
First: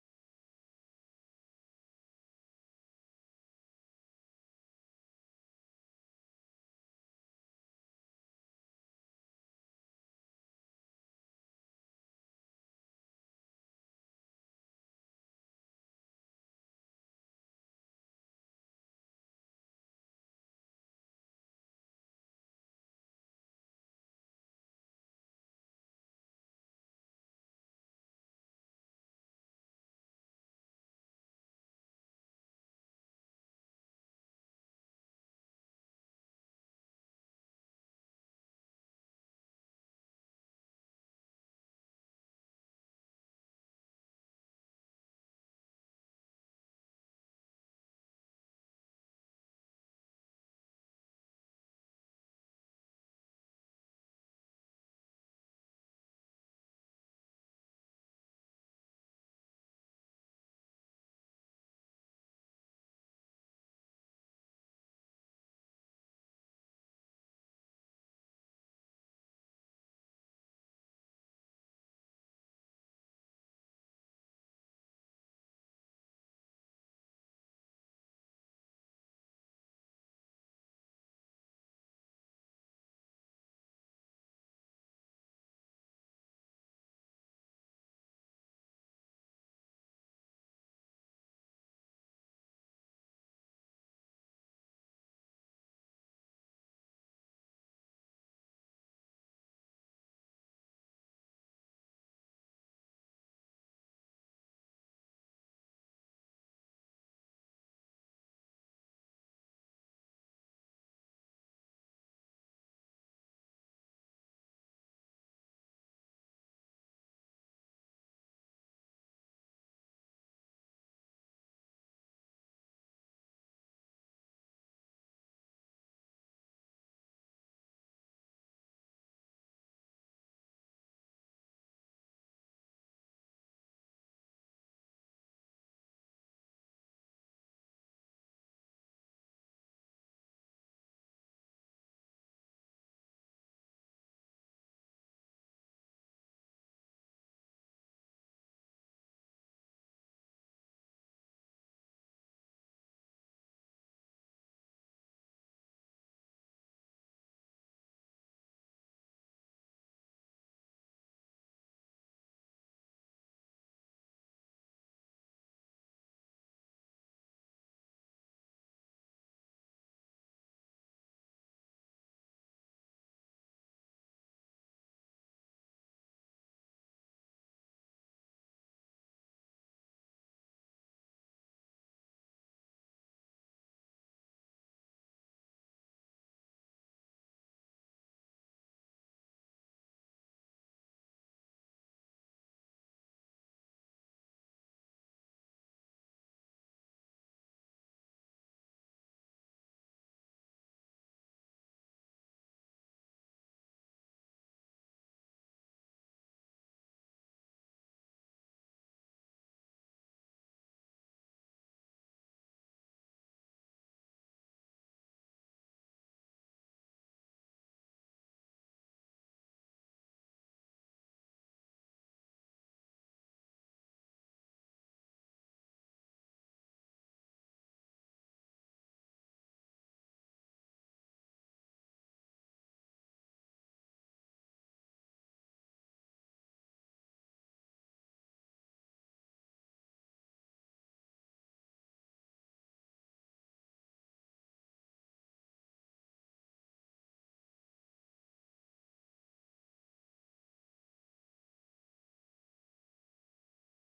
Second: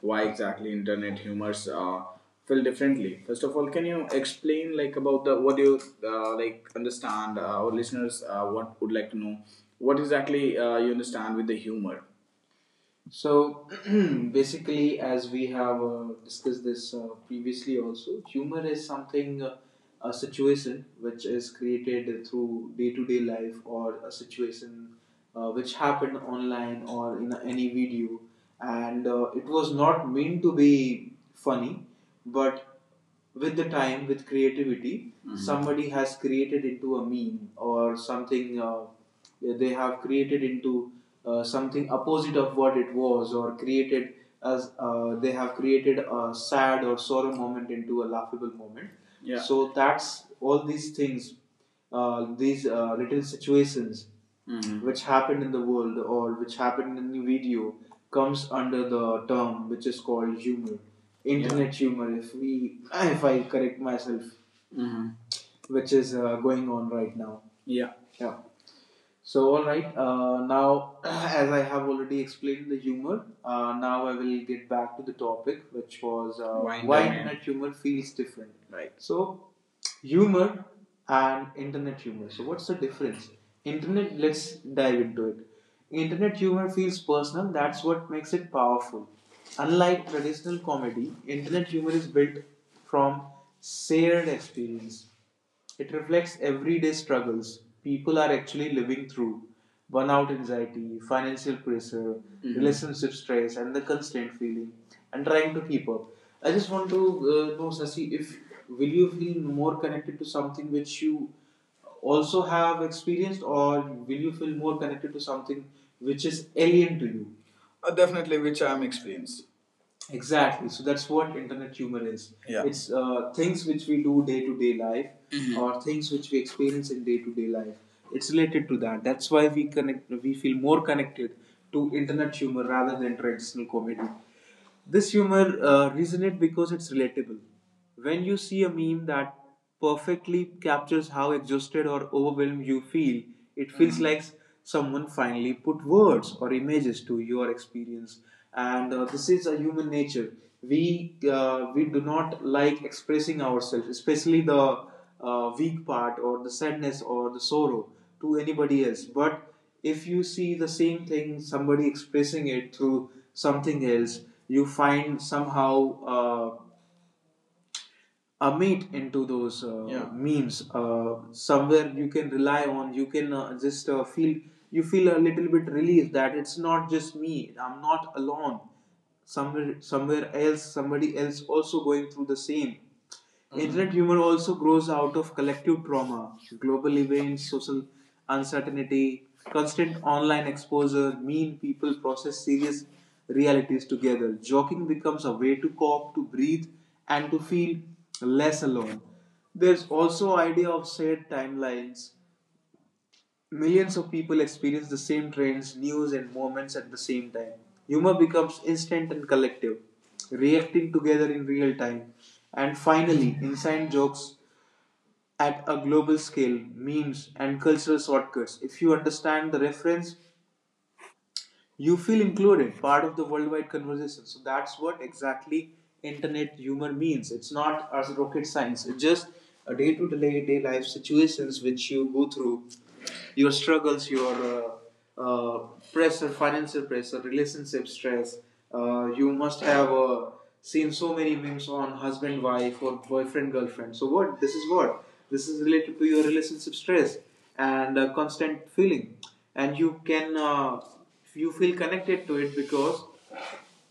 S1: Why exactly internet humors feel differently. First of all, can you explain like about the what you like understand our listeners what would like to know what exactly you understand with the humor? So basically, as we have discussed this previously, also humor is something a situation which is created through day-to-day life or a situation which happened online or in any video, and it was not meant to be funny, but with the time with creativity. Mhm. Somebody has created into a meme or something yeah, they have created into something opposite of what it was, or created as they have created a sad or sorrow moment into a laughable moment. Yeah. So that's all these things, these little situations. Mhm. Which happened in the world or which happened in the video, comes under the term which is called humor. Internet. Yeah. Humor, if we, if I correct myself. Mhm. Which is going on right now. Yeah. Yeah. So, all right. Now, as I have already explained the humor, now I will get back to the topic, which was Wine why internet humor feels different. Right. So, humor and internet humor. So, what's the difference? Internet. Let's dive into it. Internet humor feels personal. That's what makes it powerful. Unlike traditional comedy, internet humor is built from shared experience. It reflects everyday struggles people are actually living through: burnout, anxiety, financial pressure, Mhm. relationship stress, and the constant feeling and trying to keep up. I just want to know, Sasi, if will you feel more connected to something which you also have experienced, or will you feel more connected to something which is alien to you? Definitely, which I am experienced. Exactly. So that's what internet humor is. Yeah. It's things which we do day to day life. Mhm. Or things which we experience in day to day life. It's related to that. That's why we connect. We feel more connected to internet humor rather than traditional comedy. This humor resonates because it's relatable. When you see a meme that perfectly captures how exhausted or overwhelmed you feel, it feels, Mhm. like someone finally put words or images to your experience. And this is a human nature. We we do not like expressing ourselves, especially the weak part or the sadness or the sorrow to anybody else. But if you see the same thing, somebody expressing it through something else, you find somehow uh, a meat into those Yeah. memes, somewhere you can rely on, you can just feel, you feel a little bit relieved that it's not just me, I'm not alone, somewhere else, somebody else also going through the same. Mm-hmm. Internet humor also grows out of collective trauma: global events, social uncertainty, constant online exposure mean people process serious realities together. Joking becomes a way to cope, to breathe, and to feel less alone. There's also idea of shared timelines. Millions of people experience the same trends, news and moments at the same time. Humor becomes instant and collective, reacting together in real time. And finally, inside jokes at a global scale, memes and cultural shortcuts. If you understand the reference, you feel included, part of the worldwide conversation. So that's what exactly internet humor means. It's not as rocket science, it's just a day to day life situations which you go through: your struggles, your pressure, financial pressure, relationship stress. You must have seen so many memes on husband wife or boyfriend girlfriend. So what this is, what this is related to, your relationship stress. And constant feeling. And you can you feel connected to it, because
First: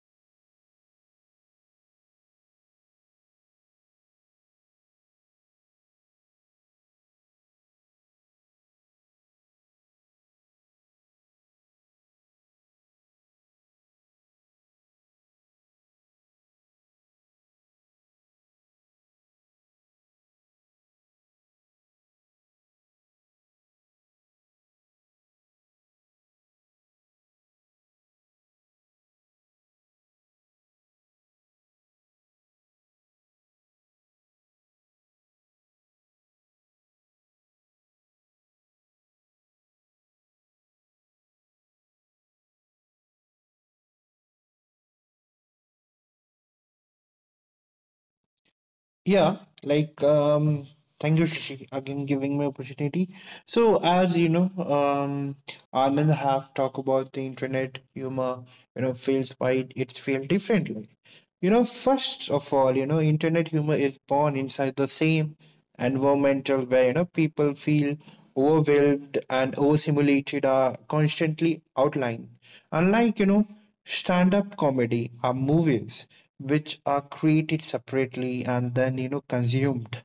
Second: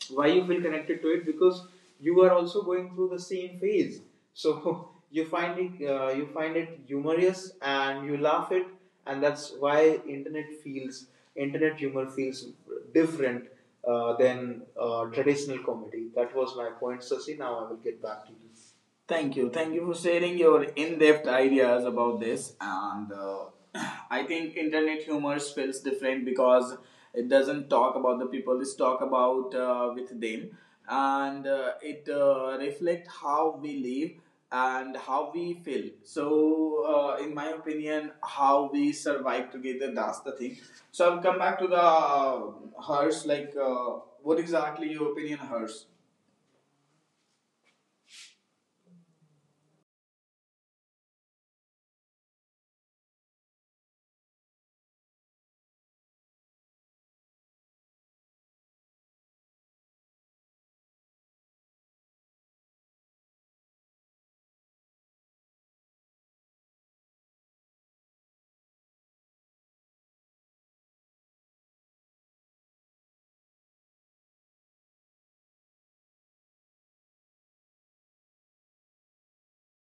S1: why you feel connected to it, because you are also going through the same phase. So you find it humorous and you laugh it. And that's why internet feels internet humor feels different than traditional comedy. That was my point, Sasi. Now I will get back to you. Thank you. Thank you for sharing your in-depth ideas about this. And I think internet humor feels different because it doesn't talk about the people. It's talk about with them, and it reflect how we live and how we feel. So, in my opinion, how we survive together. That's the thing. So I'll come back to the hers. Like, what exactly your opinion, hers?
S2: Yeah, like um thank you, Shishi, again giving me opportunity. So, as you know, Anand have talked about the internet humor, you know, feels why it's feel differently. You know, first of all, you know, internet humor is born inside the same environmental where, you know, people feel overwhelmed and overstimulated are constantly outlined. Unlike, you know, stand-up comedy or movies, which are created separately and then, you know, consumed.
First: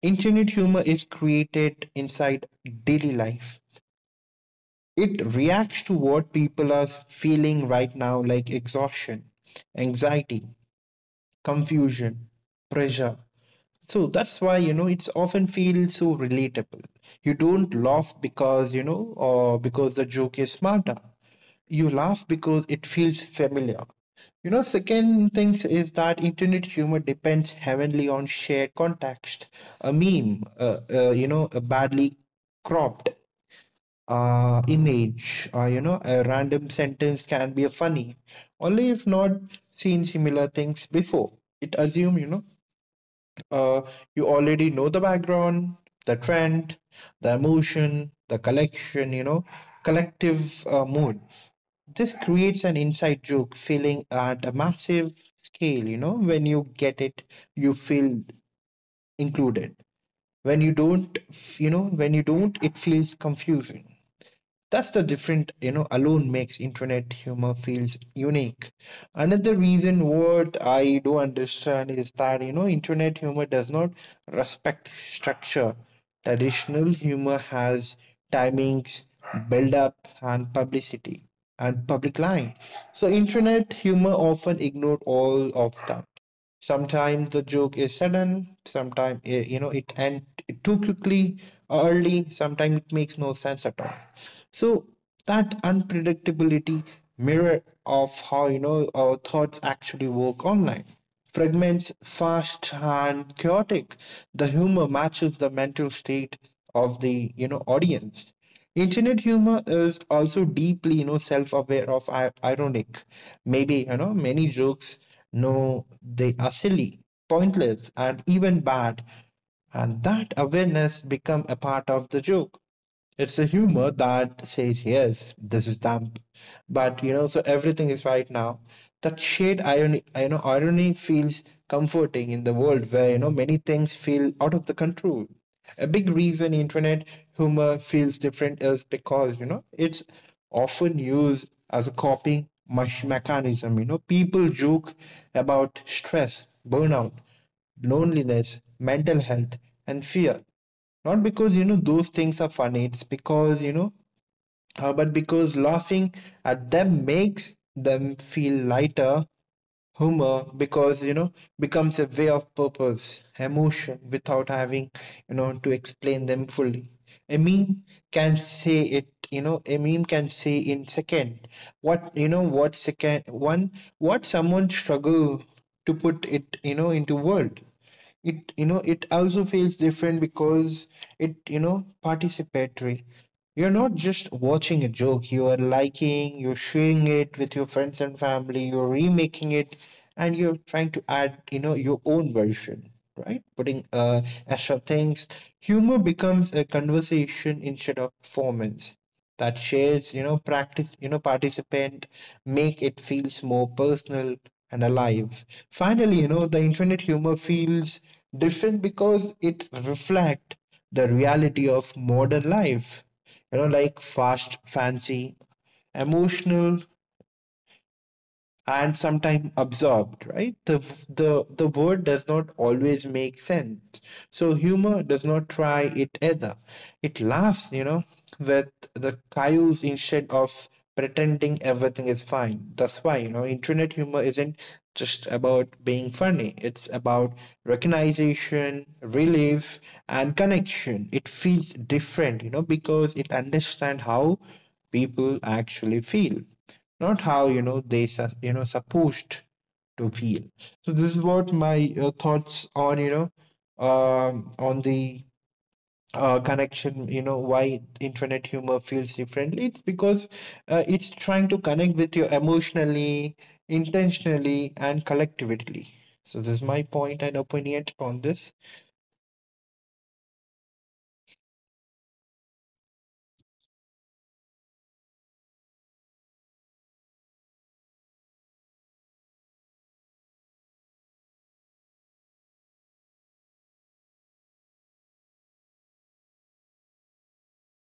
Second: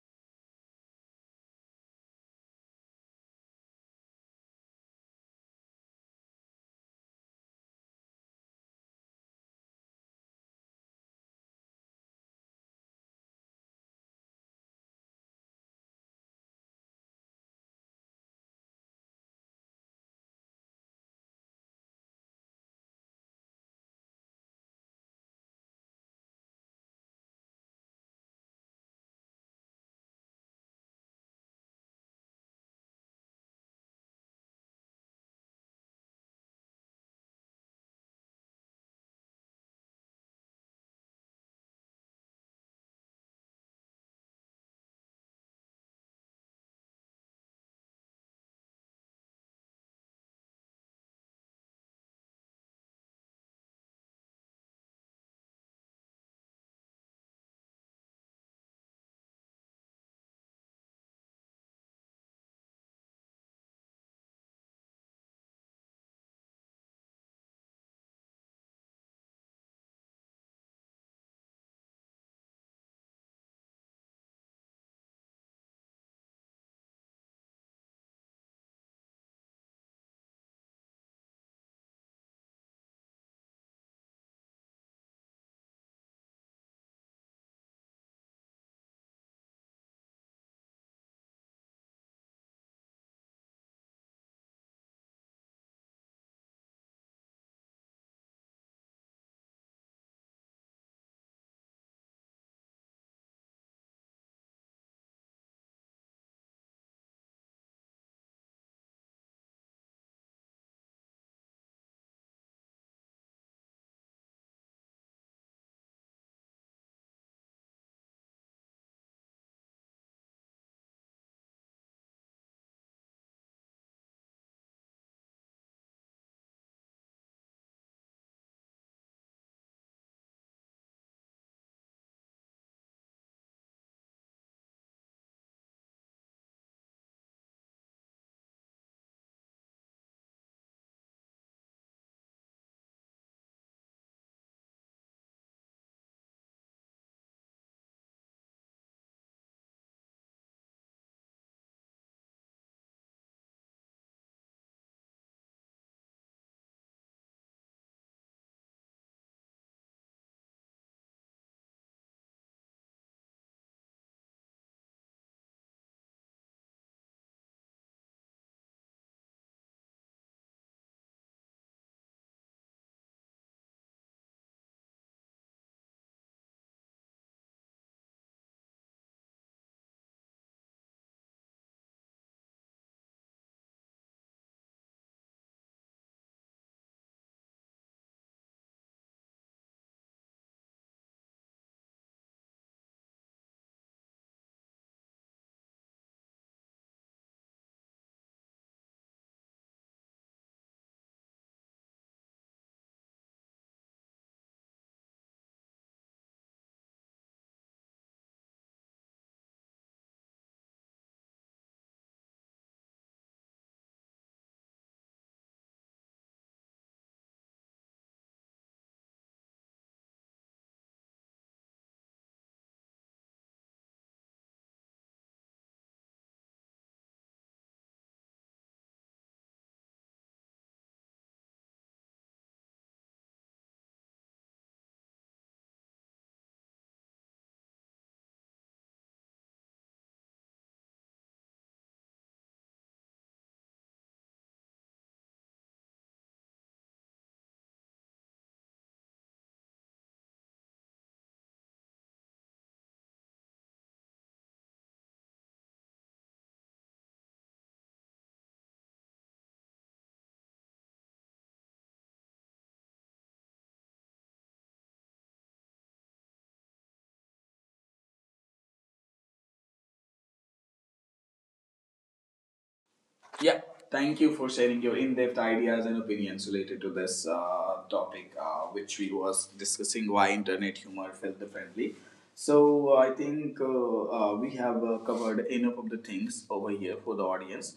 S2: Internet humor is created inside daily life. It reacts to what people are feeling right now, like exhaustion, anxiety, confusion, pressure. So that's why, you know, it's often feels so relatable. You don't laugh because you know or because the joke is smarter. You laugh because it feels familiar. You know, second thing is that internet humor depends heavily on shared context. A meme, you know, a badly cropped image, or you know, a random sentence can be funny only if not seen similar things before. It assume, you know, uh, you already know the background, the trend, the emotion, the collection you know collective mood. This creates an inside joke feeling at a massive scale, you know. When you get it, you feel included. When you don't, it feels confusing. That's the different, you know, alone makes internet humor feels unique. Another reason what I do understand is that, you know, internet humor does not respect structure. Traditional humor has timings, build up, and publicity and public line. So internet humor often ignored all of that. Sometimes the joke is sudden, sometimes you know, it and too quickly or early. Sometimes it makes no sense at all. So that unpredictability mirror of how, you know, our thoughts actually work online, fragments fast and chaotic. The humor matches the mental state of the, you know, audience. Internet humor is also deeply, you know, self-aware of ironic. Maybe, you know, many jokes know they are silly, pointless, and even bad, and that awareness become a part of the joke. It's a humor that says, yes, this is them. But, you know, so everything is right now. That shade irony feels comforting in the world where, you know, many things feel out of the control. A big reason internet humor feels different is because, you know, it's often used as a coping mechanism. You know, people joke about stress, burnout, loneliness, mental health, and fear, not because, you know, those things are funny. It's because but because laughing at them makes them feel lighter. Humor because, you know, becomes a way of purpose emotion without having, you know, to explain them fully. A meme can say it, you know, a meme can say in second what, you know what second one what someone struggle to put it, you know, into word. It you know it also feels different because it participatory. You're not just watching a joke, you are liking, you're sharing it with your friends and family, you're remaking it, and you're trying to add, you know, your own version, right, putting extra things. Humor becomes a conversation instead of performance. That shares, you know, practice, you know, participant make it feels more personal and alive. Finally, you know, the infinite humor feels different because it reflect the reality of modern life. You know, like fast, fancy, emotional, and sometimes absorbed, right. The word does not always make sense, so humor does not try it either. It laughs, you know, with the chaos instead of pretending everything is fine. That's why, you know, internet humor isn't just about being funny, it's about recognition, relief, and connection. It feels different, you know, because it understands how people actually feel, not how, you know, they you know, supposed to feel. So this is what my thoughts on, you know, on the connection, you know, why internet humor feels differently. It's because it's trying to connect with you emotionally, intentionally, and collectively. So this is my point and opinion on this.
S1: Yeah, thank you for sharing your in-depth ideas and opinions related to this topic, which we was discussing, why internet humor felt differently. So I think we have covered enough of the things over here for the audience.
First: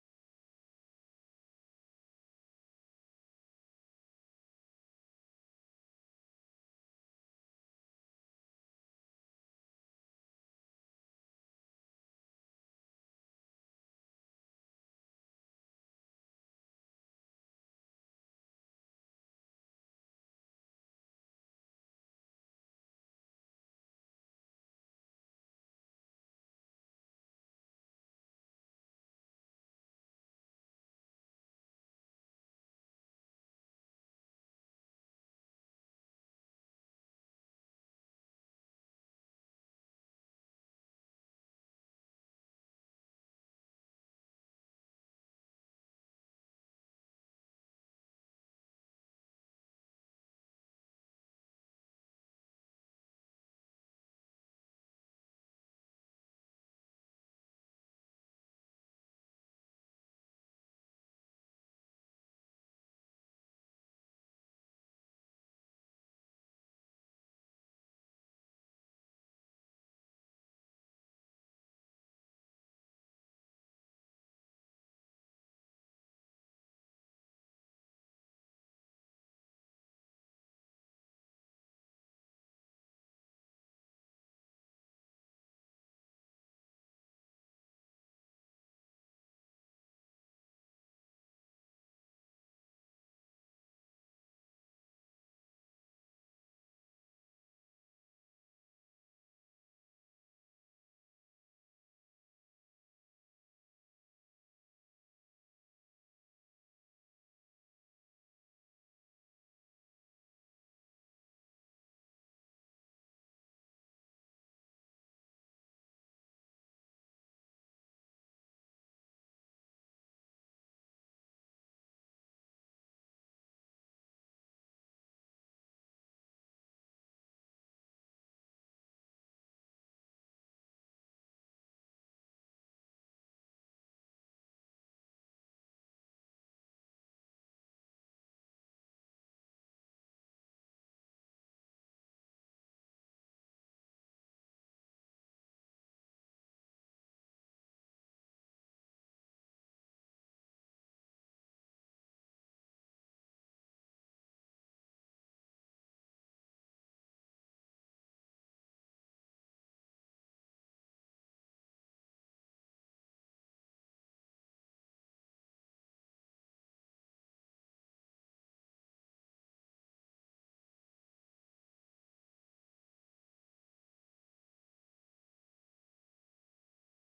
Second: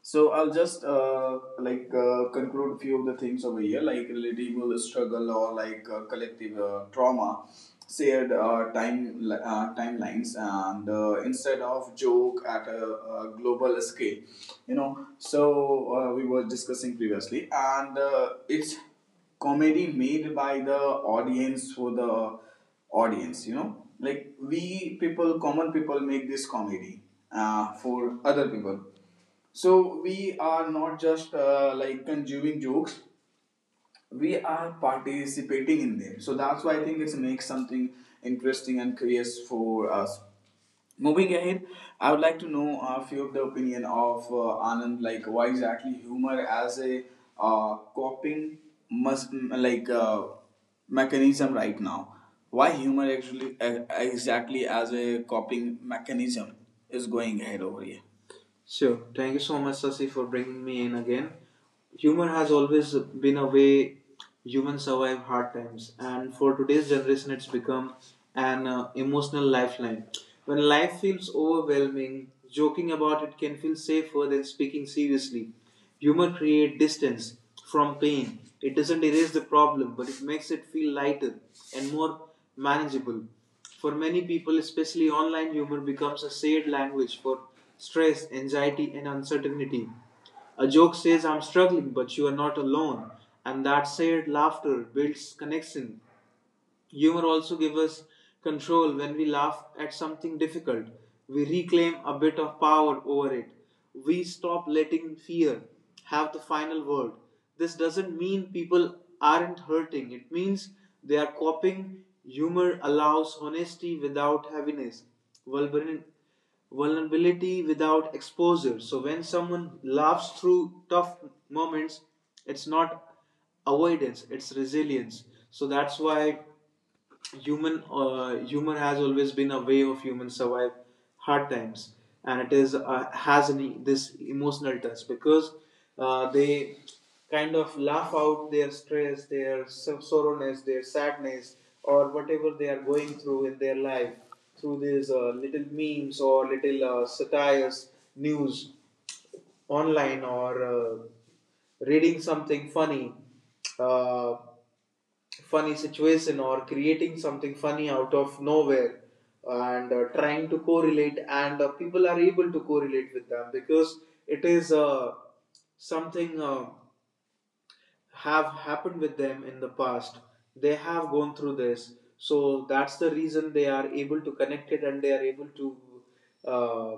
S1: So I'll just conclude few of the things over here, like relatable struggle, or like collective trauma, shared timelines, and instead of joke at a global scale, you know. So we were discussing previously and it's comedy made by the audience for the audience. You know, like we people, common people make this comedy for other people. So we are not just like consuming jokes, we are participating in them. So that's why I think it makes something interesting and curious for us. Moving ahead, I would like to know a few of the opinion of Anand, like why exactly humor as a coping must mechanism right now. Why humor actually exactly as a coping mechanism is going ahead over here? Sure. Thank you so much, Sasi, for bringing me in again. Humor has always been a way humans survive hard times, and for today's generation, it's become an emotional lifeline. When life feels overwhelming, joking about it can feel safer than speaking seriously. Humor creates distance from pain. It doesn't erase the problem, but it makes it feel lighter and more manageable. For many people, especially online, humor becomes a shared language for stress, anxiety, and uncertainty. A joke says, I'm struggling, but you are not alone. And that shared laughter builds connection. Humor also gives us control. When we laugh at something difficult, we reclaim a bit of power over it. We stop letting fear have the final word. This doesn't mean people aren't hurting, it means they are coping. Humor allows honesty without heaviness, vulner- vulnerability without exposure. So when someone laughs through tough moments, it's not avoidance, it's resilience. So that's why human humor has always been a way of humans survive hard times. And it is has this emotional touch because they kind of laugh out their stress, their sorrowness, their sadness, or whatever they are going through in their life, through these little memes or little satires, news online, or reading something funny, uh, funny situation, or creating something funny out of nowhere and trying to correlate, and people are able to correlate with them because it is something. Have happened with them in the past, they have gone through this, so that's the reason they are able to connect it and they are able to uh,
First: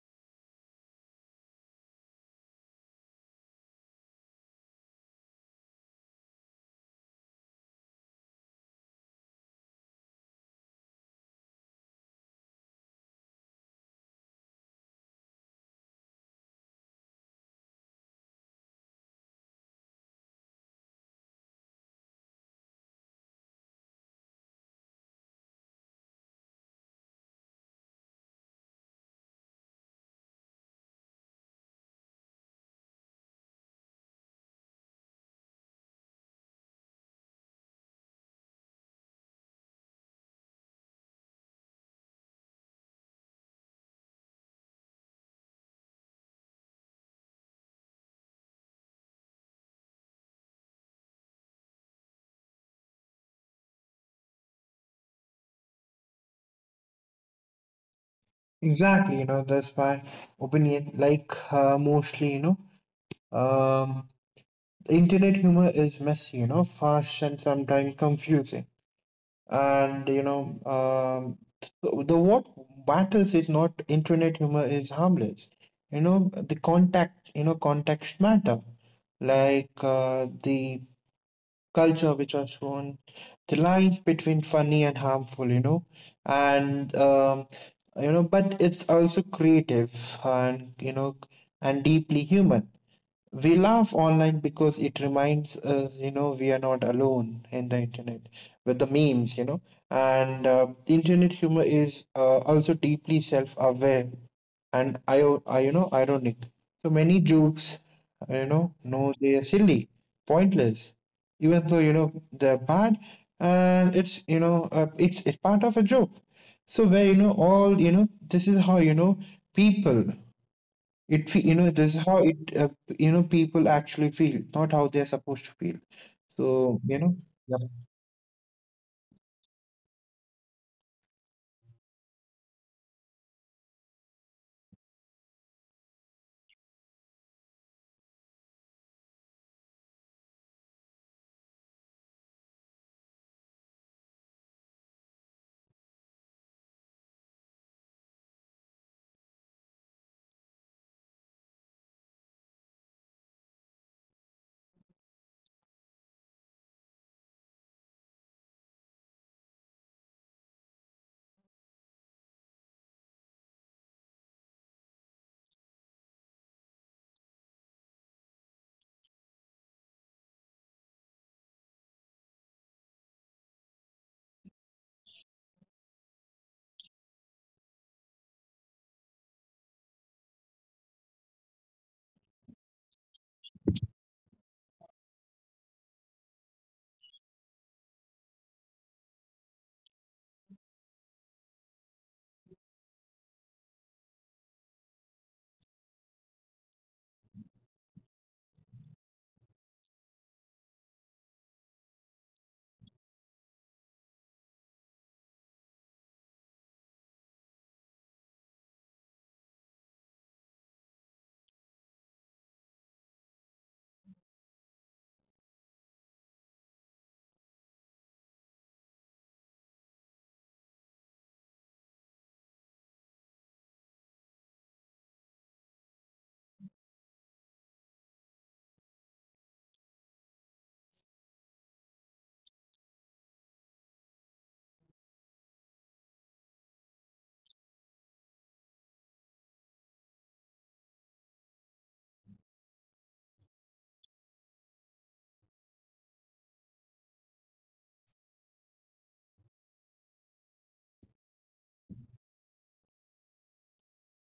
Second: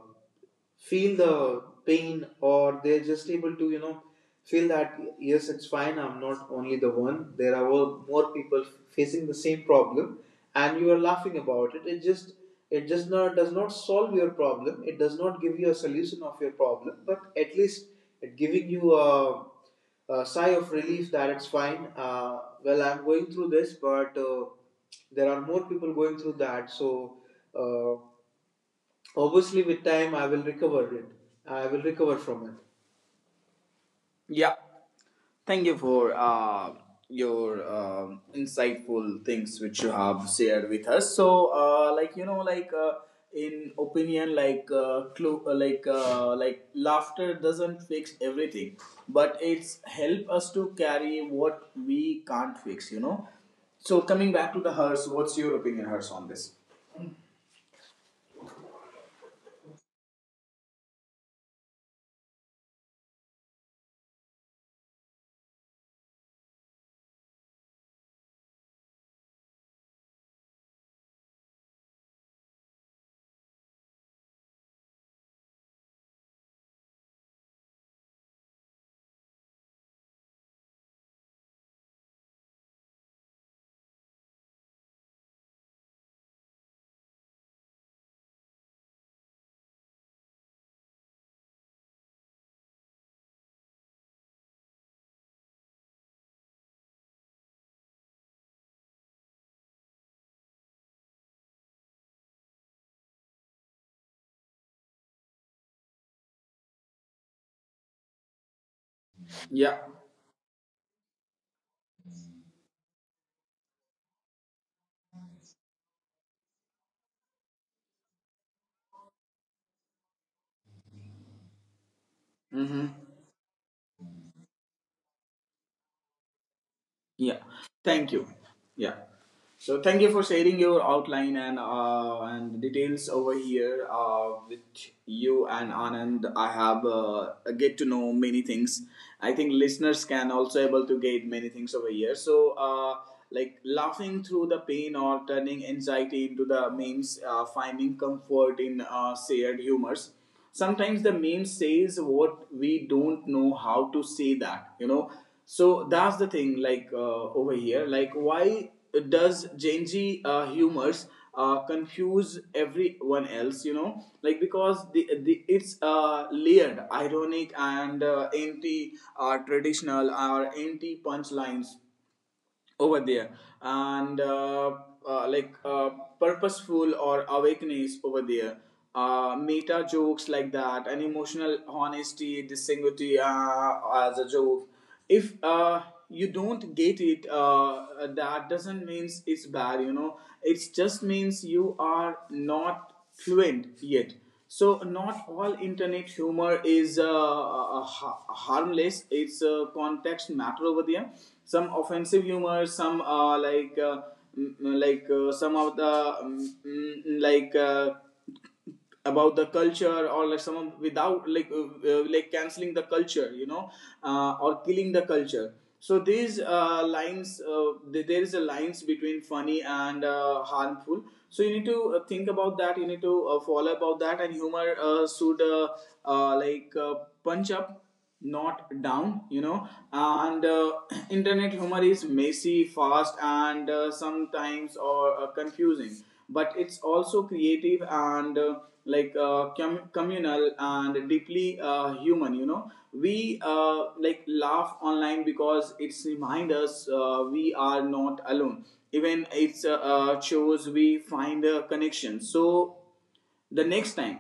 S1: feel the pain, or they're just able to feel that, yes, it's fine, I'm not only the one, there are more people facing the same problem, and you are laughing about it. It just— it does not solve your problem, it does not give you a solution of your problem, but at least it giving you a sigh of relief that it's fine. Well, I'm going through this, but there are more people going through that. So uh, obviously with time I will recover it, I will recover from it. Yeah. Thank you for your insightful things which you have shared with us. So, uh, like you know, like uh, in opinion, laughter doesn't fix everything, but it's help us to carry what we can't fix. You know. So coming back to the hers, what's your opinion, hers on this?
S2: Exactly, you know, that's my opinion. Like, mostly, you know, um internet humor is messy, you know, fast and sometimes confusing. And you know, the what matters is not internet humor is harmless. You know, the contact, you know, context matter, like the culture which was shown, the lines between funny and harmful. You know, and you know, but it's also creative and you know, and deeply human. We laugh online because it reminds us, you know, we are not alone in the internet with the memes, you know. And internet humor is also deeply self-aware and you know, ironic. So many jokes, you know, no, they are
S1: Yeah.
S2: silly, pointless, even though you know they're bad, and it's part of a joke. So where you know all you know, this is how, people it fe- you know this is how it
S1: Mm-hmm.
S2: you know, people actually feel, not how they're supposed to feel. So you know,
S1: Yeah,
S2: yeah.
S1: thank you. Yeah. So thank you for sharing your outline and details over here. With you and Anand, I have get to know many things. I think listeners can also able to get many things over here. So like laughing through the pain or turning anxiety into the memes, finding comfort in shared humors, sometimes the meme says what we don't know how to say, that you know. So that's the thing, over here, like why does gen z humors confuse everyone else, you know, like because the it's layered, ironic, and anti traditional or anti punchlines over there, and uh, like uh, purposeful or awakenings over there, meta jokes like that, and emotional honesty distinguity as a joke. If you don't get it, that doesn't means it's bad, you know, it just means you are not fluent yet. So not all internet humor is harmless. It's a context matter over there. Some offensive humor, some some of the about the culture, or like someone without canceling the culture, you know, or killing the culture. So these lines, there is a lines between funny and harmful. So you need to think about that, you need to follow about that, and humor should uh, like uh, punch up, not down, you know. And internet humor is messy, fast, and sometimes or confusing, but it's also creative and communal and deeply human, you know. We uh, laugh online because it's remind us we are not alone, even it's shows we find a connection. So the next time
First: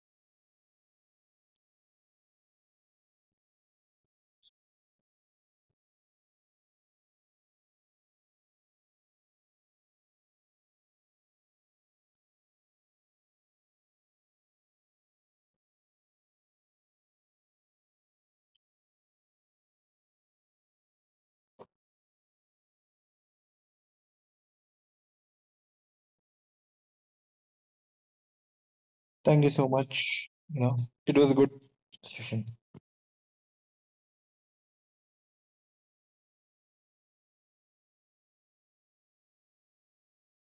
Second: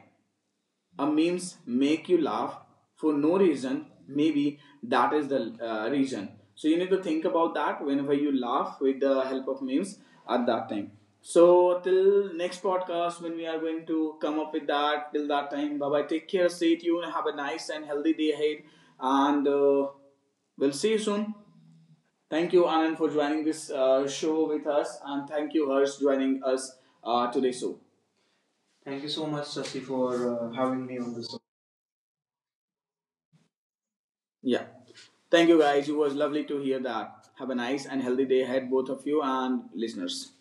S1: a memes make you laugh for no reason, maybe that is the reason. So you need to think about that whenever you laugh with the help of memes, at that time. So till next podcast, when we are going to come up with that, till that time, bye bye, take care, stay tuned, have a nice and healthy day ahead, and we'll see you soon. Thank you, Anand, for joining this show with us, and thank you, Harsh, joining us today. So, thank you so
S2: Thank
S1: much,
S2: you so
S1: Sasi, for
S2: much. You know,
S1: having me on
S2: it was a
S1: this.
S2: good session.
S1: Yeah. Thank you guys. It was lovely to hear that. Have a nice and healthy day ahead, both of you and listeners.